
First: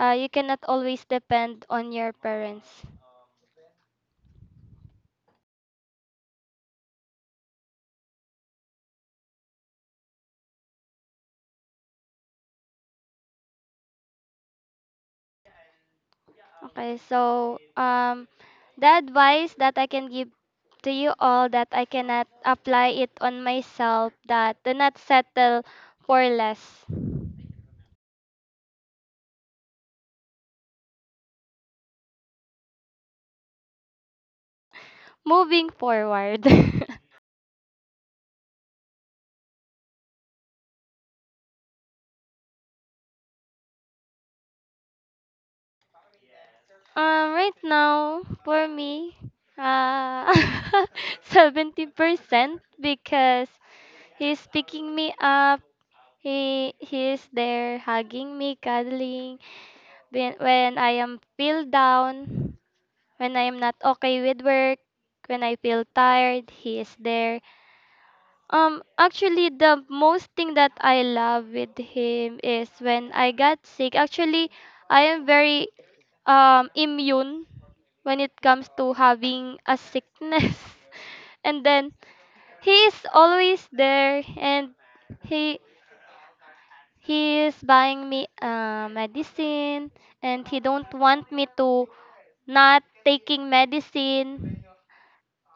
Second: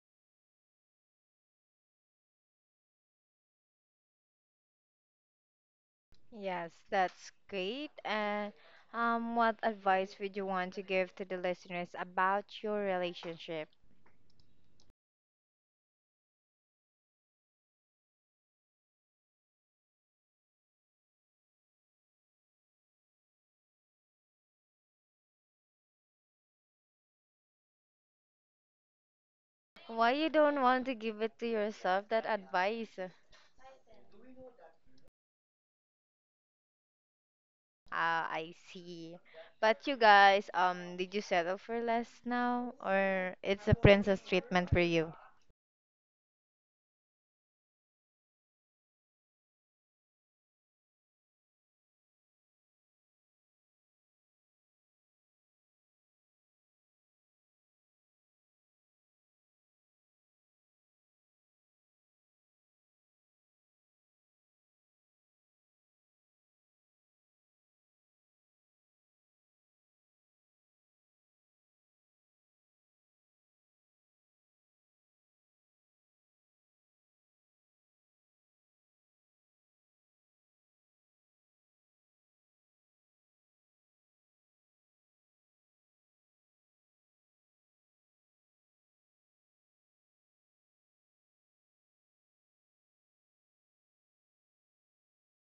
Speaker 2: you cannot always depend on your parents.
Speaker 1: Yes, that's great. And what advice would you want to give to the listeners about your relationship?
Speaker 2: Okay, so the advice that I can give to you all that I cannot apply it on myself, that do not settle for less.
Speaker 1: Why you don't want to give it to yourself, that advice?
Speaker 2: Moving forward.
Speaker 1: Ah, I see. But you guys, did you settle for less now, or it's a princess treatment for you?
Speaker 2: Right now, for me, uh, 70% because he's picking me up. He is there hugging me, cuddling when I am feel down, when I am not okay with work, when I feel tired, he is there. Actually the most thing that I love with him is when I got sick. Actually, I am very immune when it comes to having a sickness. And then he is always there and he he is buying me medicine and he don't want me to not taking medicine.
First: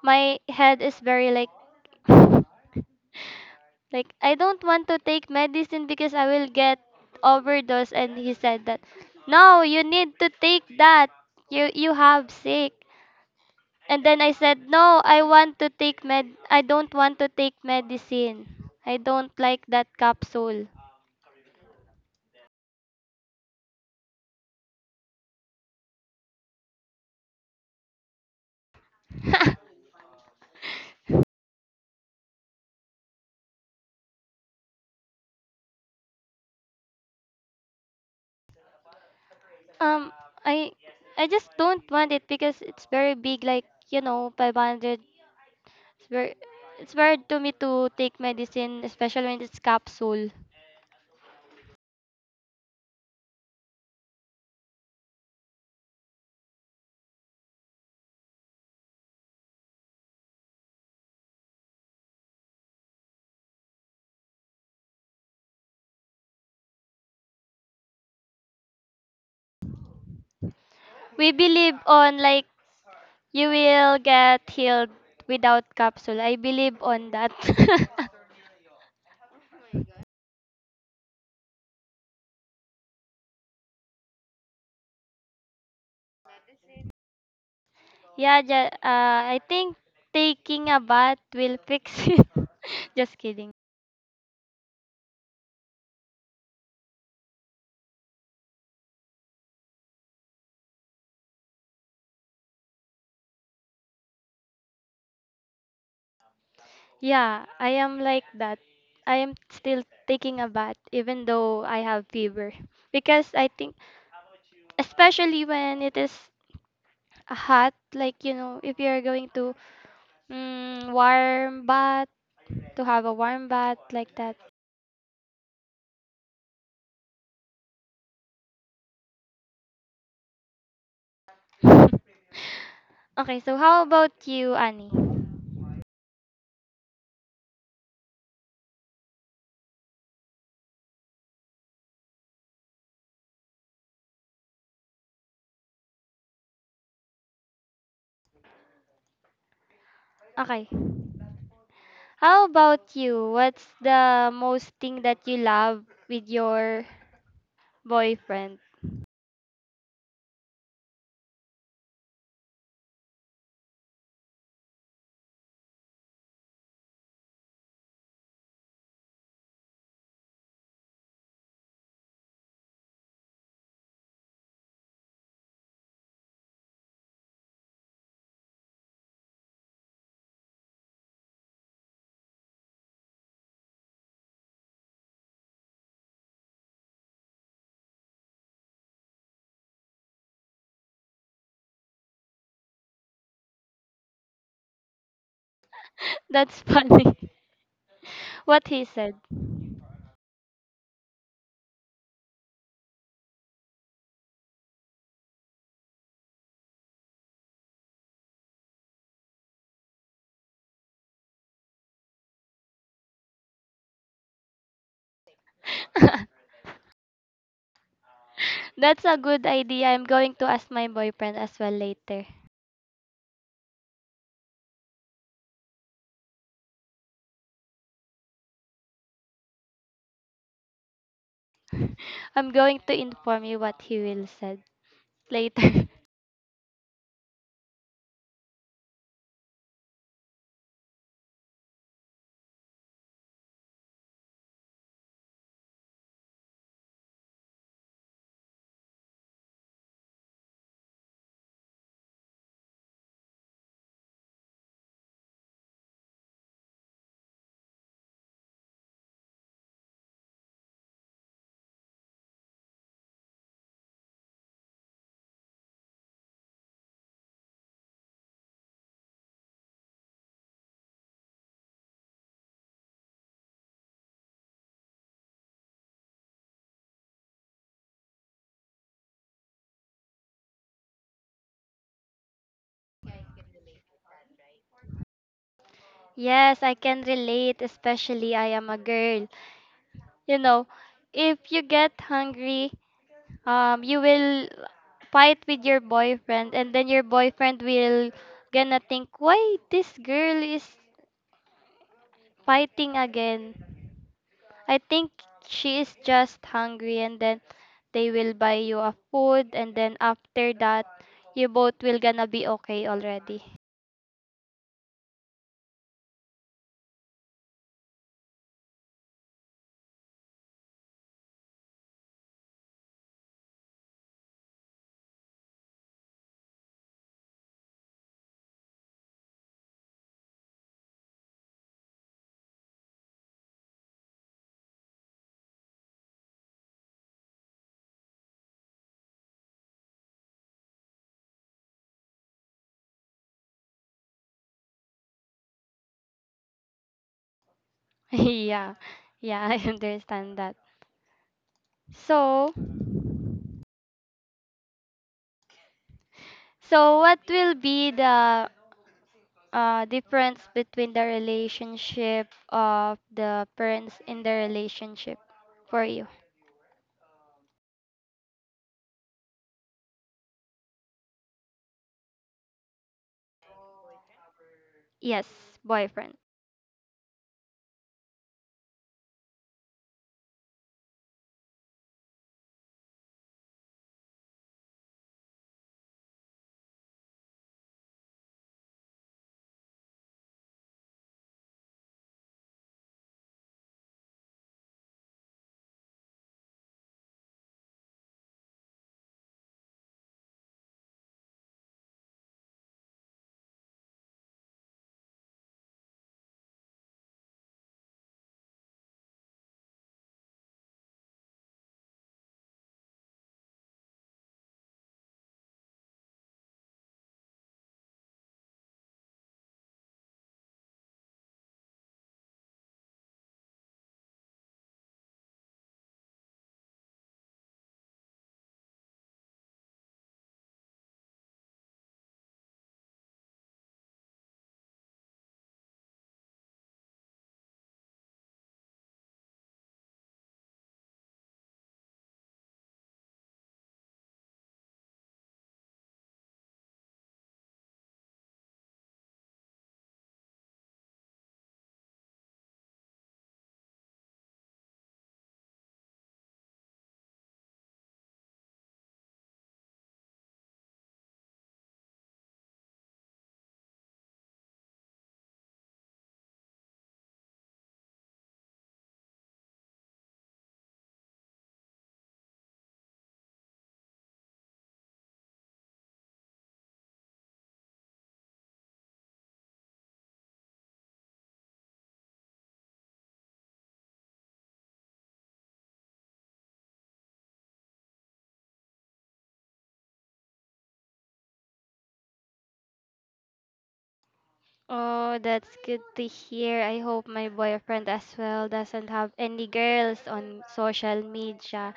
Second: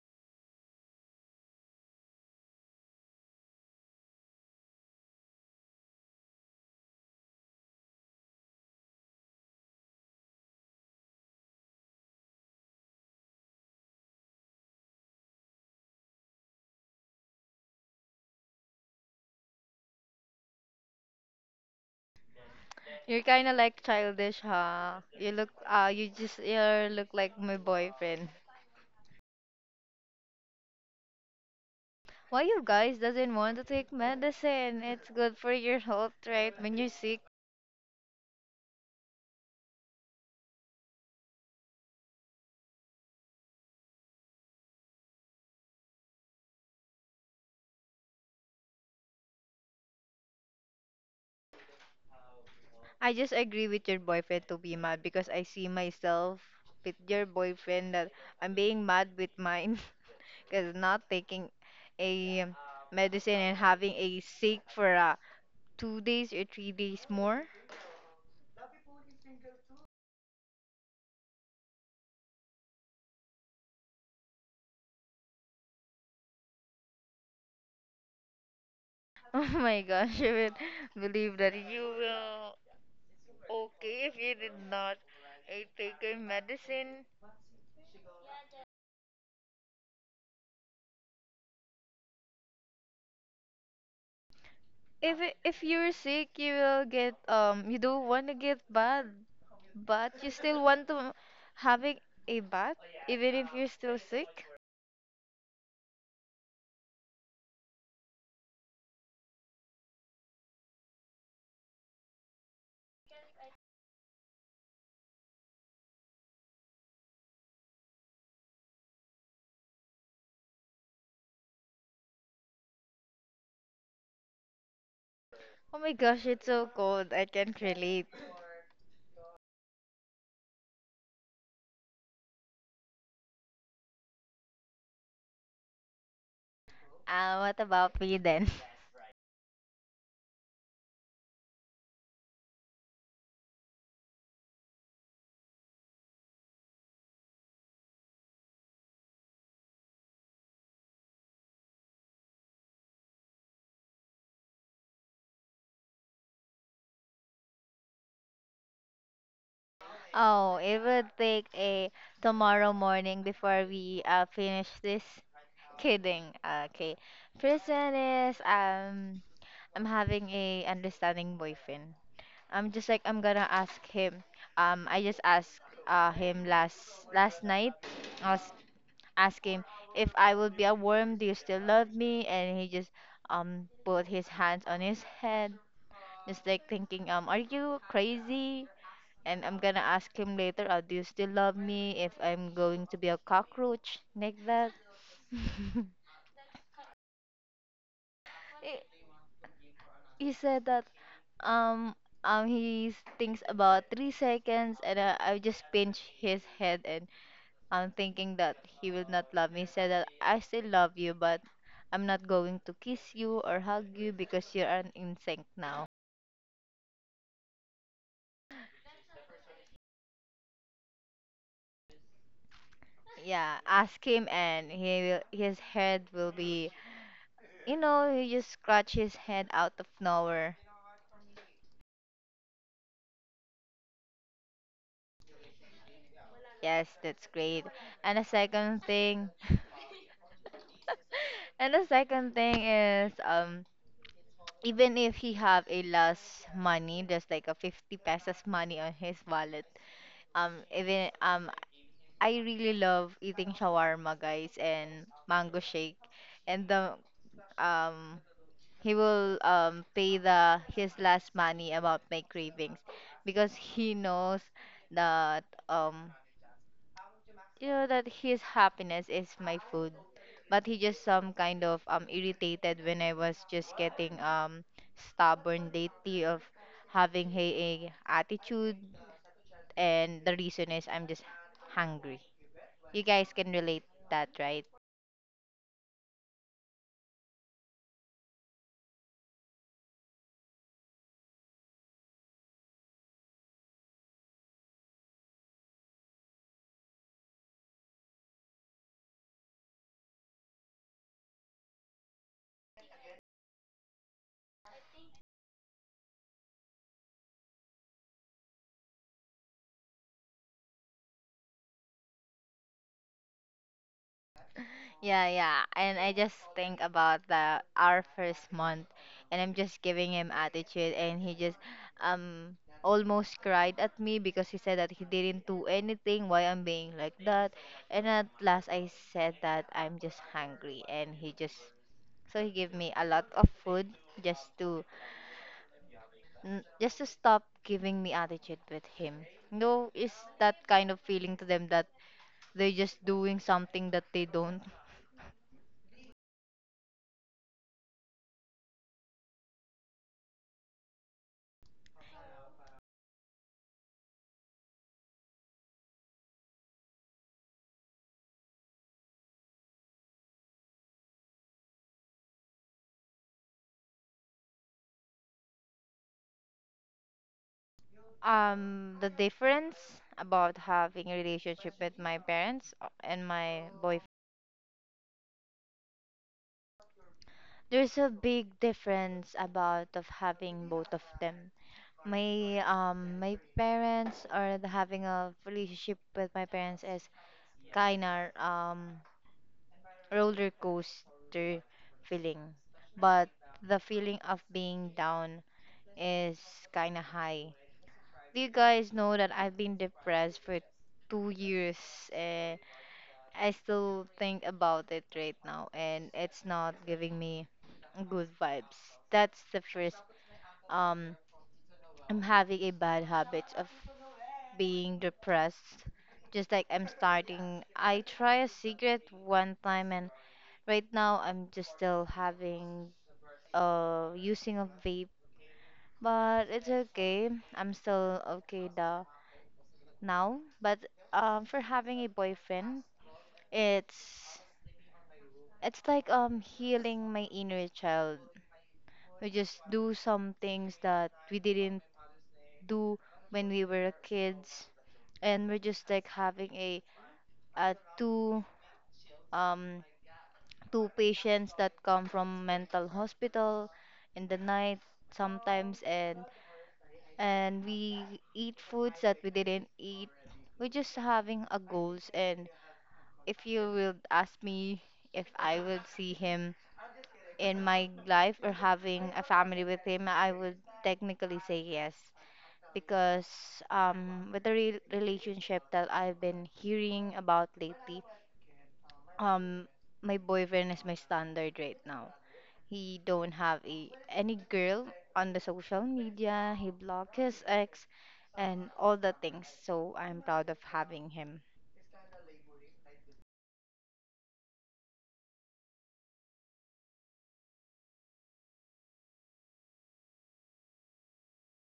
Speaker 2: My head is very like like I don't want to take medicine because I will get overdose and he said that no, you need to take that, you have sick. And then I said no, I want to take med I don't want to take medicine, I don't like that capsule.
Speaker 1: You're kind of like childish, huh? You look, you just, you look like my boyfriend. Why you guys doesn't want to take medicine? It's good for your health, right? When you're sick.
Speaker 2: Um, I I just don't want it because it's very big, like you know, 500. It's very it's hard to me to take medicine, especially when it's capsule.
Speaker 1: I just agree with your boyfriend to be mad, because I see myself with your boyfriend that I'm being mad with mine because not taking a medicine, and having a sick for 2 days or 3 days more.
Speaker 2: We believe on like you will get healed without capsule. I believe on that.
Speaker 1: Oh my gosh, I would believe that you will. Okay, if you did not take a medicine,
Speaker 2: Yeah, I think taking a bath will fix it. Just kidding.
Speaker 1: If you're sick, you will get you don't want to get bath, but you still want to having a bath even if you're still sick.
Speaker 2: Yeah, I am like that. I am still taking a bath even though I have fever because I think especially when it is hot, like you know, if you're going to warm bath, to have a warm bath like that.
Speaker 1: Oh my gosh, it's so cold. I can't relate.
Speaker 2: Okay, so how about you, Annie?
Speaker 1: What about me then?
Speaker 2: Okay, how about you, what's the most thing that you love with your boyfriend?
Speaker 1: Oh, it would take a tomorrow morning before we finish this. Kidding. Okay. Prison is I'm having a understanding boyfriend. I'm just like I'm gonna ask him. I just asked him last night. I was asking if I would be a worm. Do you still love me? And he just put his hands on his head, just like thinking, are you crazy? And I'm gonna ask him later. Do you still love me, if I'm going to be a cockroach like that?
Speaker 2: That's funny. What
Speaker 1: he
Speaker 2: he said.
Speaker 1: he said that um he thinks about 3 seconds, and I just pinch his head, and I'm thinking that he will not love me. He said that I still love you, but I'm not going to kiss you or hug you because you're an insect now.
Speaker 2: That's a good idea, I'm going to ask my boyfriend as well later.
Speaker 1: Yeah, ask him, and he will, his head will be, you know, he just scratch his head out of nowhere.
Speaker 2: I'm going to inform you what he will said later.
Speaker 1: Yes, that's great. And the second thing, and the second thing is, even if he have a less money, there's like a 50 pesos money on his wallet. Even I really love eating shawarma, guys, and mango shake. And the um he will pay the his last money about my cravings, because he knows that um you know that his happiness is my food. But he just some kind of irritated when I was just getting stubborn lately of having a attitude, and the reason is I'm just hungry. You guys can relate that, right?
Speaker 2: Yes, I can relate, especially I am a girl. You know, if you get hungry, you will fight with your boyfriend, and then your boyfriend will gonna think, why this girl is fighting again? I think she is just hungry, and then they will buy you a food, and then after that, you both will gonna be okay already.
Speaker 1: Yeah, yeah. And I just think about the our first month, and I'm just giving him attitude, and he just um almost cried at me, because he said that he didn't do anything why I'm being like that. And at last I said that I'm just hungry, and he just so he gave me a lot of food, just to just to stop giving me attitude with him. No, is that kind of feeling to them that they're just doing something that they don't
Speaker 2: Yeah, yeah, I understand that. So. So, what will be the difference between the relationship of the parents in the relationship for you?
Speaker 1: The difference about having a relationship with my parents and my boyfriend,
Speaker 2: Yes, boyfriend.
Speaker 1: there's a big difference about of having both of them. My parents, or the having a relationship with my parents, is kinda roller coaster feeling, but the feeling of being down is kinda high. Do you guys know that I've been depressed for 2 years, and I still think about it right now, and it's not giving me good vibes. That's the first. Um, I'm having a bad habit of being depressed. Just like I'm starting, I try a cigarette one time, and right now I'm just still having using a vape. But it's okay. I'm still okay da now. But for having a boyfriend, it's it's like healing my inner child. We just do some things that we didn't do when we were kids, and we're just like having a two um two patients that come from mental hospital in the night sometimes, and we eat foods that we didn't eat. We're just having a goals, and if you will ask me if I will see him in my life, or having a family with him, I would technically say yes. Because with the relationship that I've been hearing about lately, um, my boyfriend is my standard right now. He don't have a any girl on the social media. He blocked his ex, and all the things. So I'm proud of having him.
Speaker 2: Oh, that's good to hear. I hope my boyfriend as well doesn't have any girls on social media.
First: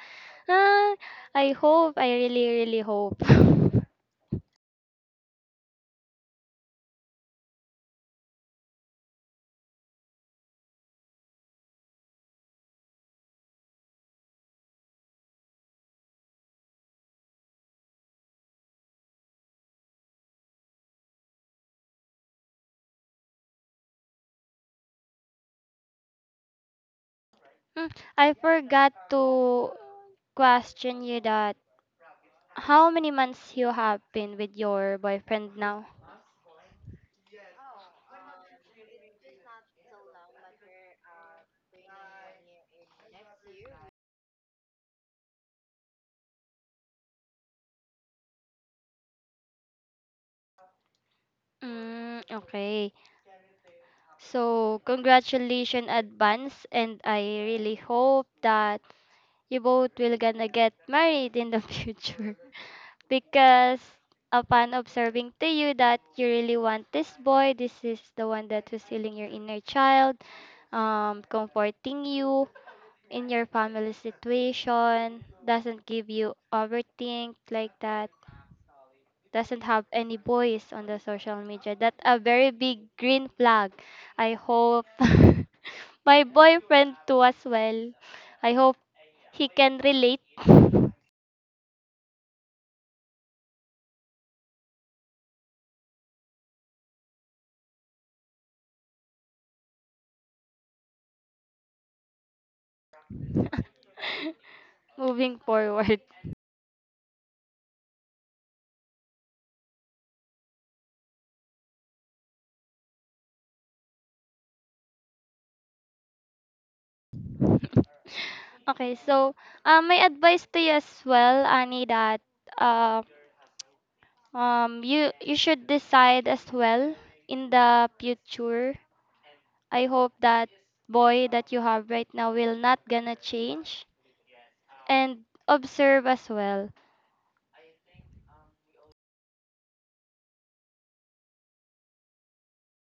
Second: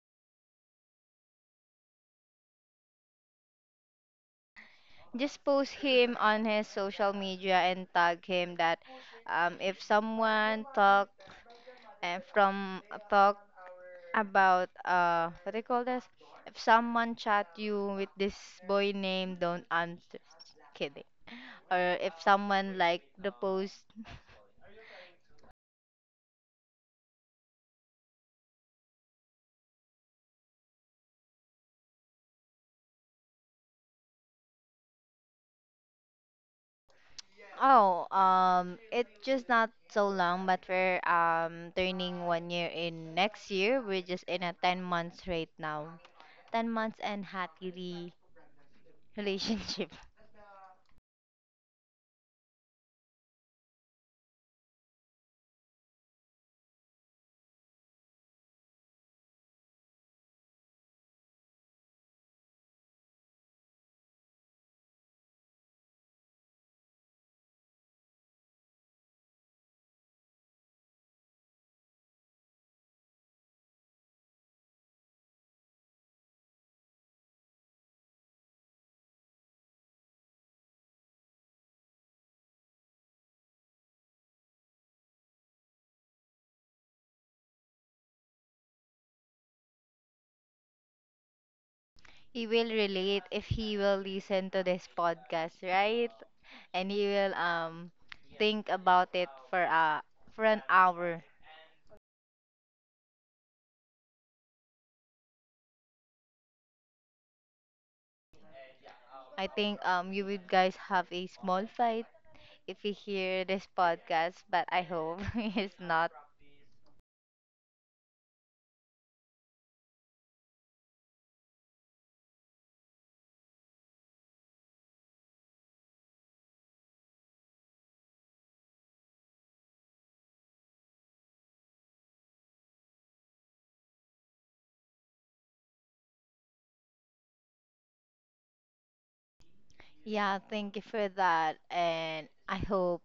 Speaker 2: Ah, I hope. I really, really hope.
Speaker 1: Just post him on his social media and tag him that if someone talk, and from a talk about what do you call this? If someone chat you with this boy name, don't answer. Kidding. Or if someone like the post,
Speaker 2: Mm, I forgot to question you that how many months you have been with your boyfriend now?
Speaker 1: oh it's just not so long, but we're turning 1 year in next year. We're just in a 10 months right now. 10 months and happily relationship.
Speaker 2: Mm, okay. So, congratulations advance and I really hope that you both will gonna get married in the future because upon observing to you that you really want this boy, this is the one that was healing your inner child, comforting you in your family situation, doesn't give you overthink like that. Doesn't have any voice on the social media. That's a very big green flag. I hope my boyfriend too as well. I hope he can relate.
Speaker 1: He will relate if he will listen to this podcast, right? And he will think about it for an hour.
Speaker 2: Moving forward.
Speaker 1: I think you would guys have a small fight if you hear this podcast, but I hope it's not.
Speaker 2: Okay, so my advice to you as well, Annie, that uh, you should decide as well in the future. I hope that boy that you have right now will not gonna change and observe as well.
Speaker 1: Yeah, thank you for that, and I hope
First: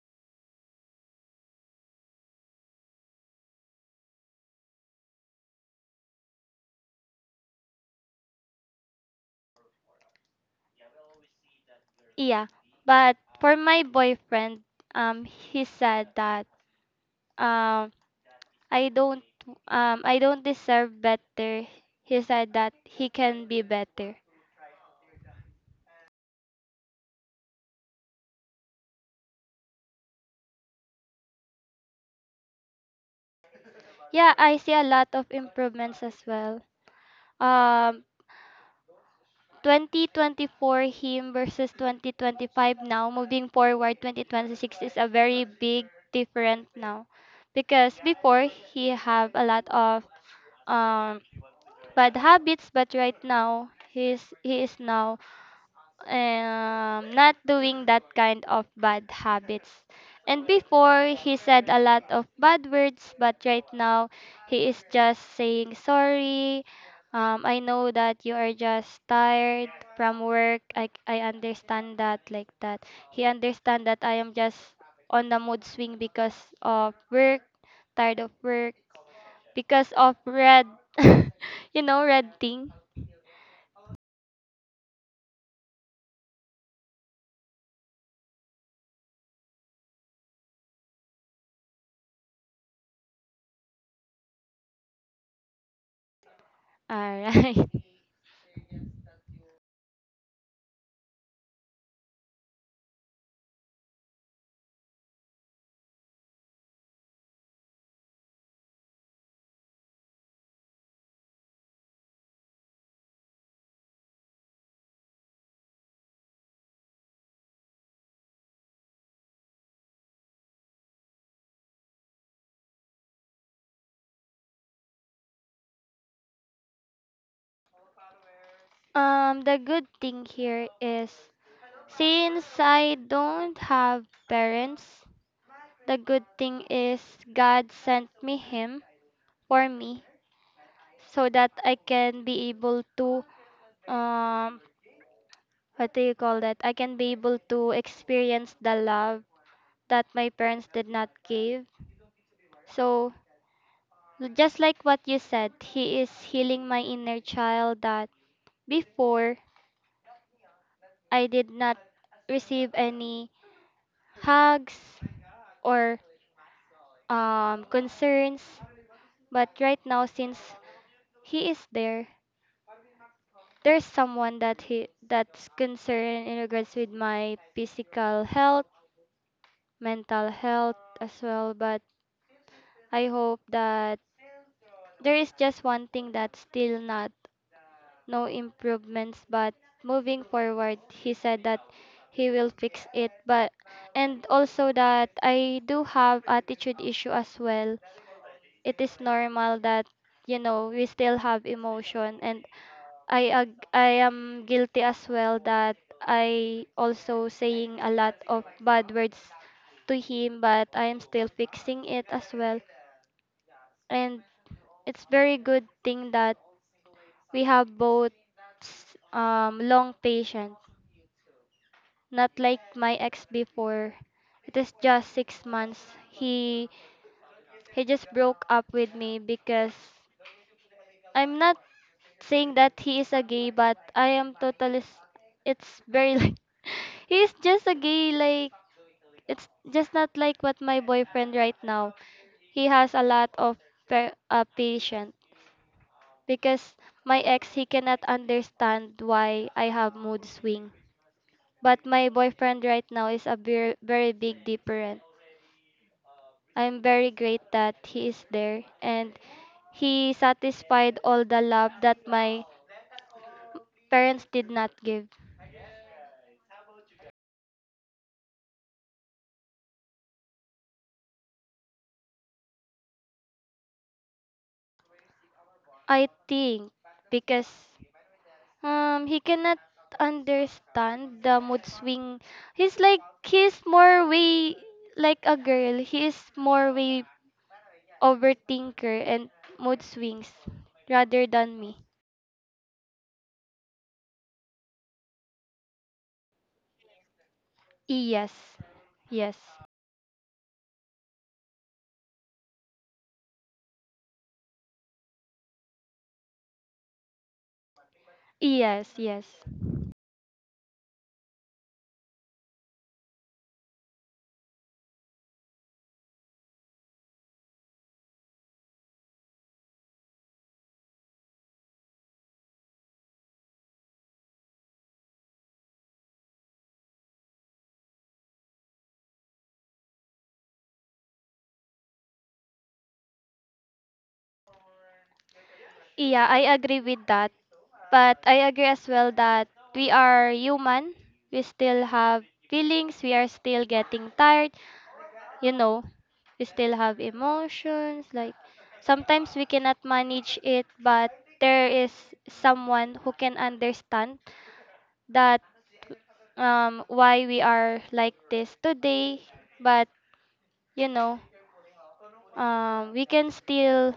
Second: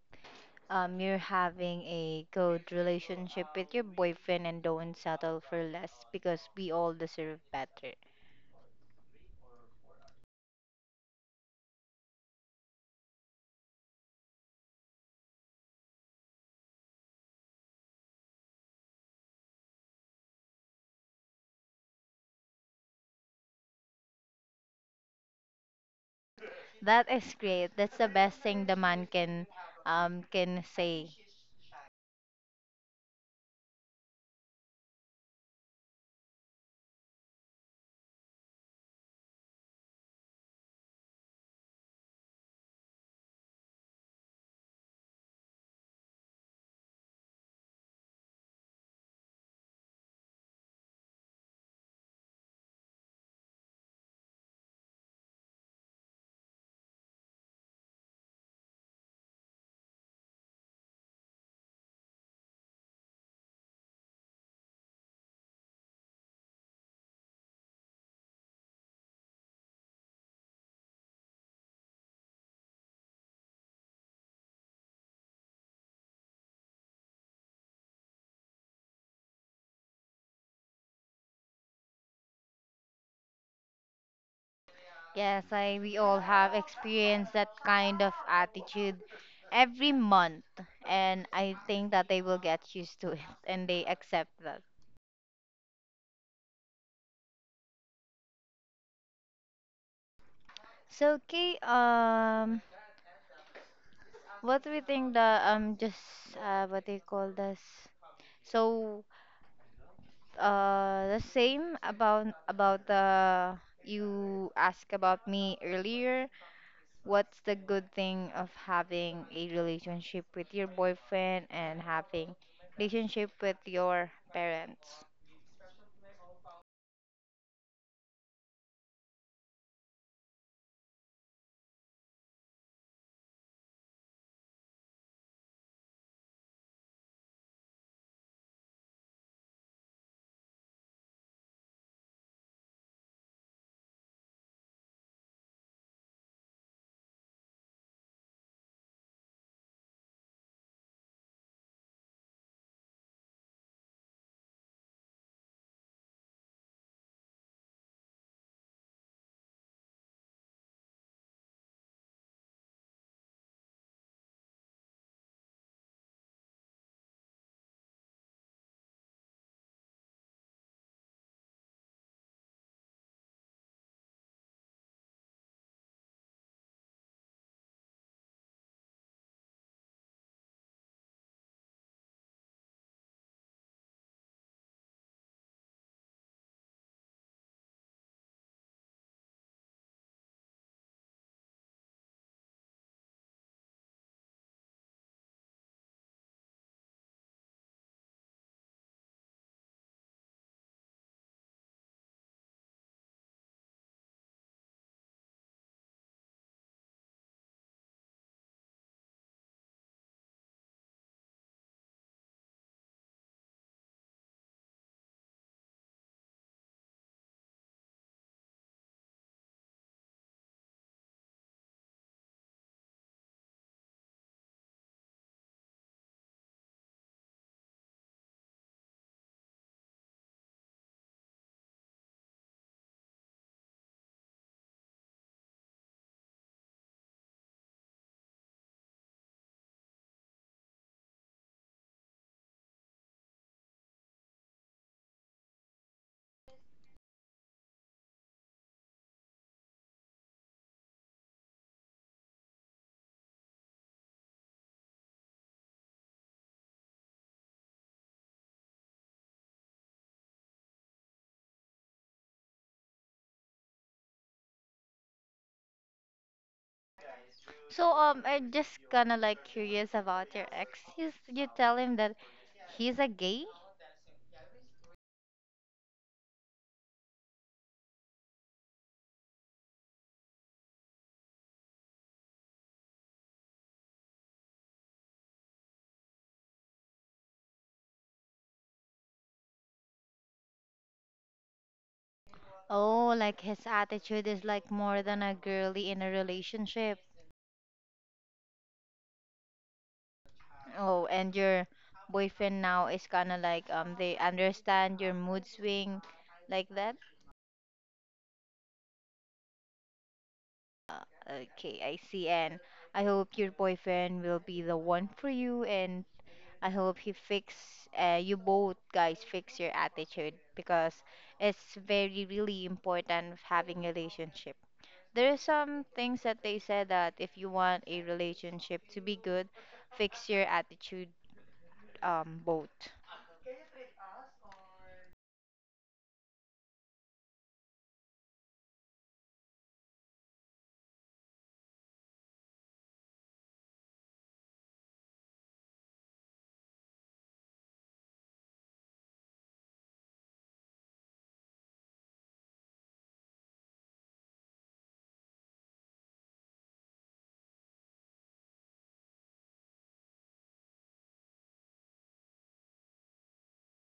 Speaker 1: you're having a good relationship with your boyfriend, and don't settle for less, because we all deserve better.
Speaker 2: Yeah, but for my boyfriend, he said that um, I don't I don't deserve better. He said that he can be better.
Speaker 1: That is great. That's the best thing the man can say.
Speaker 2: Yeah, I see a lot of improvements as well. Um, 2024 him versus 2025 now moving forward 2026 is a very big difference now because before he have a lot of um bad habits, but right now he is now not doing that kind of bad habits. And before he said a lot of bad words, but right now he is just saying sorry. I know that you are just tired from work. I understand that like that. He understand that I am just on the mood swing because of work, tired of work, because of red, you know, red thing.
Speaker 1: Yes, I we all have experienced that kind of attitude every month, and I think that they will get used to it and they accept that.
Speaker 2: All right.
Speaker 1: So okay, what do we think the just what they call this? So the same about the you asked about me earlier. What's the good thing of having a relationship with your boyfriend, and having relationship with your parents?
Speaker 2: The good thing here is since I don't have parents, the good thing is God sent me him for me so that I can be able to um what do you call that? I can be able to experience the love that my parents did not give. So just like what you said, he is healing my inner child that before I did not receive any hugs, or concerns. But right now, since he is there, there's someone that he that's concerned in regards with my physical health, mental health as well. But I hope that there is just one thing that's still not no improvements. But moving forward, he said that he will fix it. But and also that I do have attitude issue as well, it is normal that you know we still have emotion, and I am guilty as well that I also saying a lot of bad words to him, but I am still fixing it as well. And it's very good thing that we have both long patient, not like my ex before. It is just 6 months, he he just broke up with me because I'm not saying that he is a gay, but I am totally. It's very like he's just a gay. Like it's just not like what my boyfriend right now. He has a lot of patient because my ex he cannot understand why I have mood swing. But my boyfriend right now is a very big different. I'm very great that he is there and he satisfied all the love that my parents did not give.
Speaker 1: So I'm just kinda like curious about your ex. You tell him that he's a gay?
Speaker 2: I think because he cannot understand the mood swing. He's like he's more way like a girl. He is more way overthinker and mood swings rather than me.
Speaker 1: Oh, like his attitude is like more than a girly in a relationship.
Speaker 2: Yes. Yes.
Speaker 1: Oh, and your boyfriend now is kinda like they understand your mood swing, like that.
Speaker 2: Yes, yes.
Speaker 1: Okay, I see. And I hope your boyfriend will be the one for you. And I hope he fix, you both guys fix your attitude, because it's very, really important of having a relationship. There are some things that they said that if you want a relationship to be good, fix your attitude, both.
Speaker 2: Yeah, I agree with that. But I agree as well that we are human. We still have feelings. We are still getting tired. You know, we still have emotions like sometimes we cannot manage it, but there is someone who can understand that why we are like this today. But you know, we can still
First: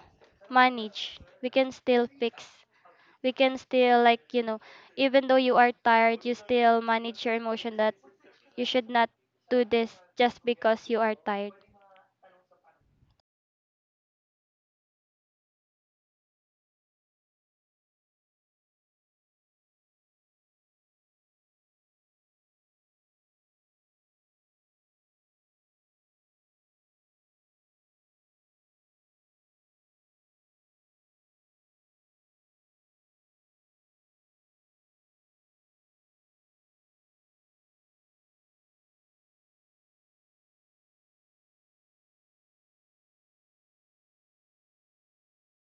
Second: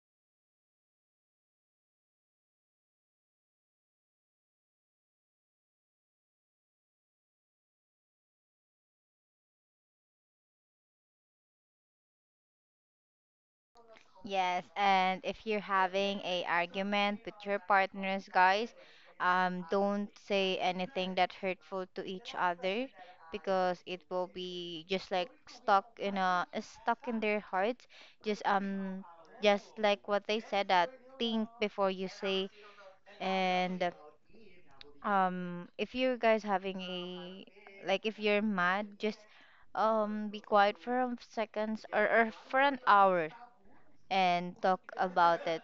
Speaker 2: manage, we can still fix, we can still like you know, even though you are tired, you still manage your emotion that you should not do this just because you are tired.
Speaker 1: Yes, and if you're having a argument with your partners, guys, don't say anything that hurtful to each other, because it will be just like stuck in a stuck in their hearts. Just um, just like what they said that think before you say, and if you guys having a like if you're mad, just be quiet for a seconds, or for an hour, and talk about it.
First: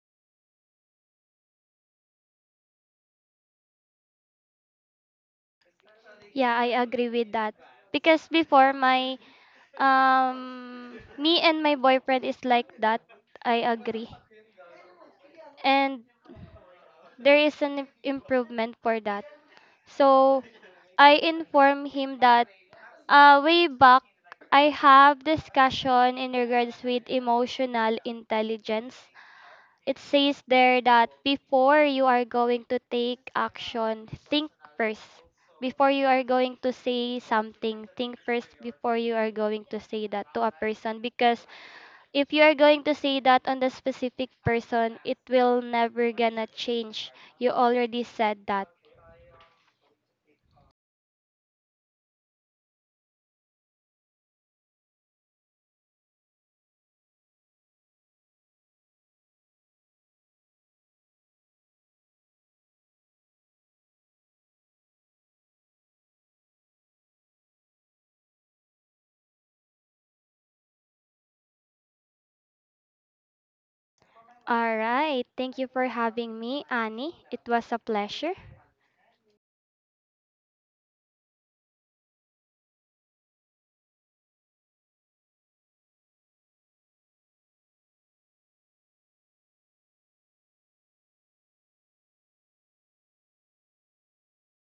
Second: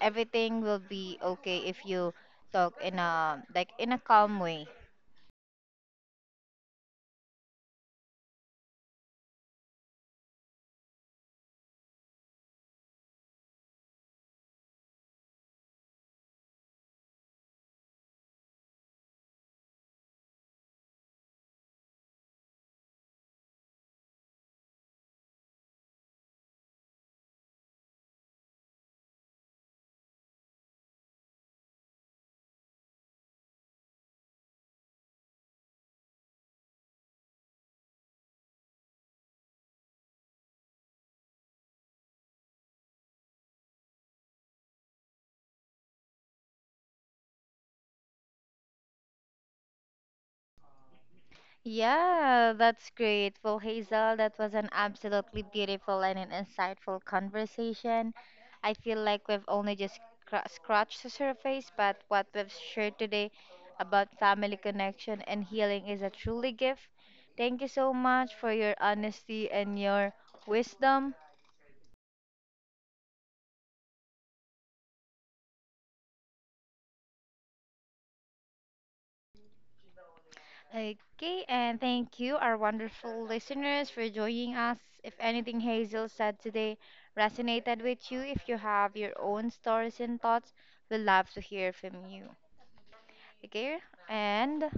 Speaker 1: Everything will be okay if you talk in a like in a calm way.
Speaker 2: Yeah, I agree with that. Because before my me and my boyfriend is like that. I agree. And there is an improvement for that. So I inform him that way back I have discussion in regards with emotional intelligence. It says there that before you are going to take action, think first. Before you are going to say something, think first before you are going to say that to a person. Because if you are going to say that on the specific person, it will never gonna change. You already said that.
Speaker 1: Yeah, that's great. Well, Hazel, that was an absolutely beautiful and an insightful conversation. I feel like we've only just scratched the surface, but what we've shared today about family connection and healing is a truly gift. Thank you so much for your honesty and your wisdom.
Speaker 2: All right. Thank you for having me, Annie. It was a pleasure.
Speaker 1: Okay, and thank you, our wonderful listeners, for joining us. If anything Hazel said today resonated with you, if you have your own stories and thoughts, we'd love to hear from you. Okay, and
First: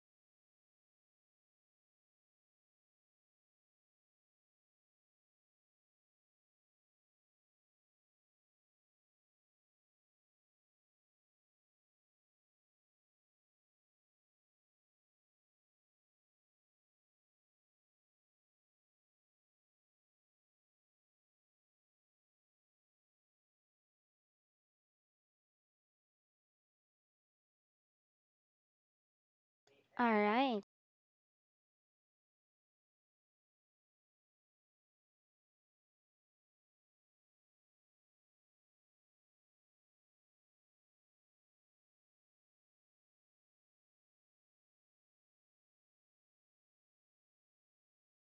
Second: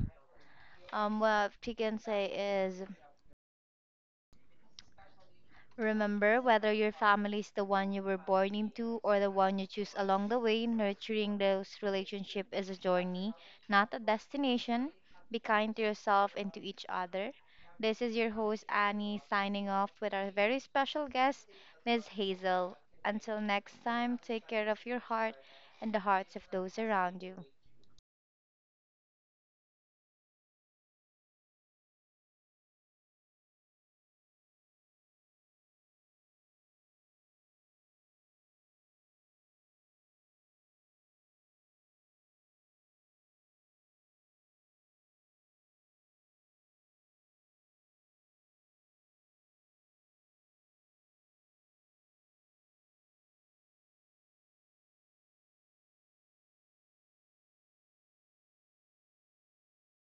Speaker 1: what we can say is Remember, whether your family is the one you were born into or the one you choose along the way, nurturing those relationships is a journey, not a destination. Be kind to yourself and to each other. This is your host, Annie, signing off with our very special guest, Ms. Hazel. Until next time, take care of your heart and the hearts of those around you.
Speaker 2: All right.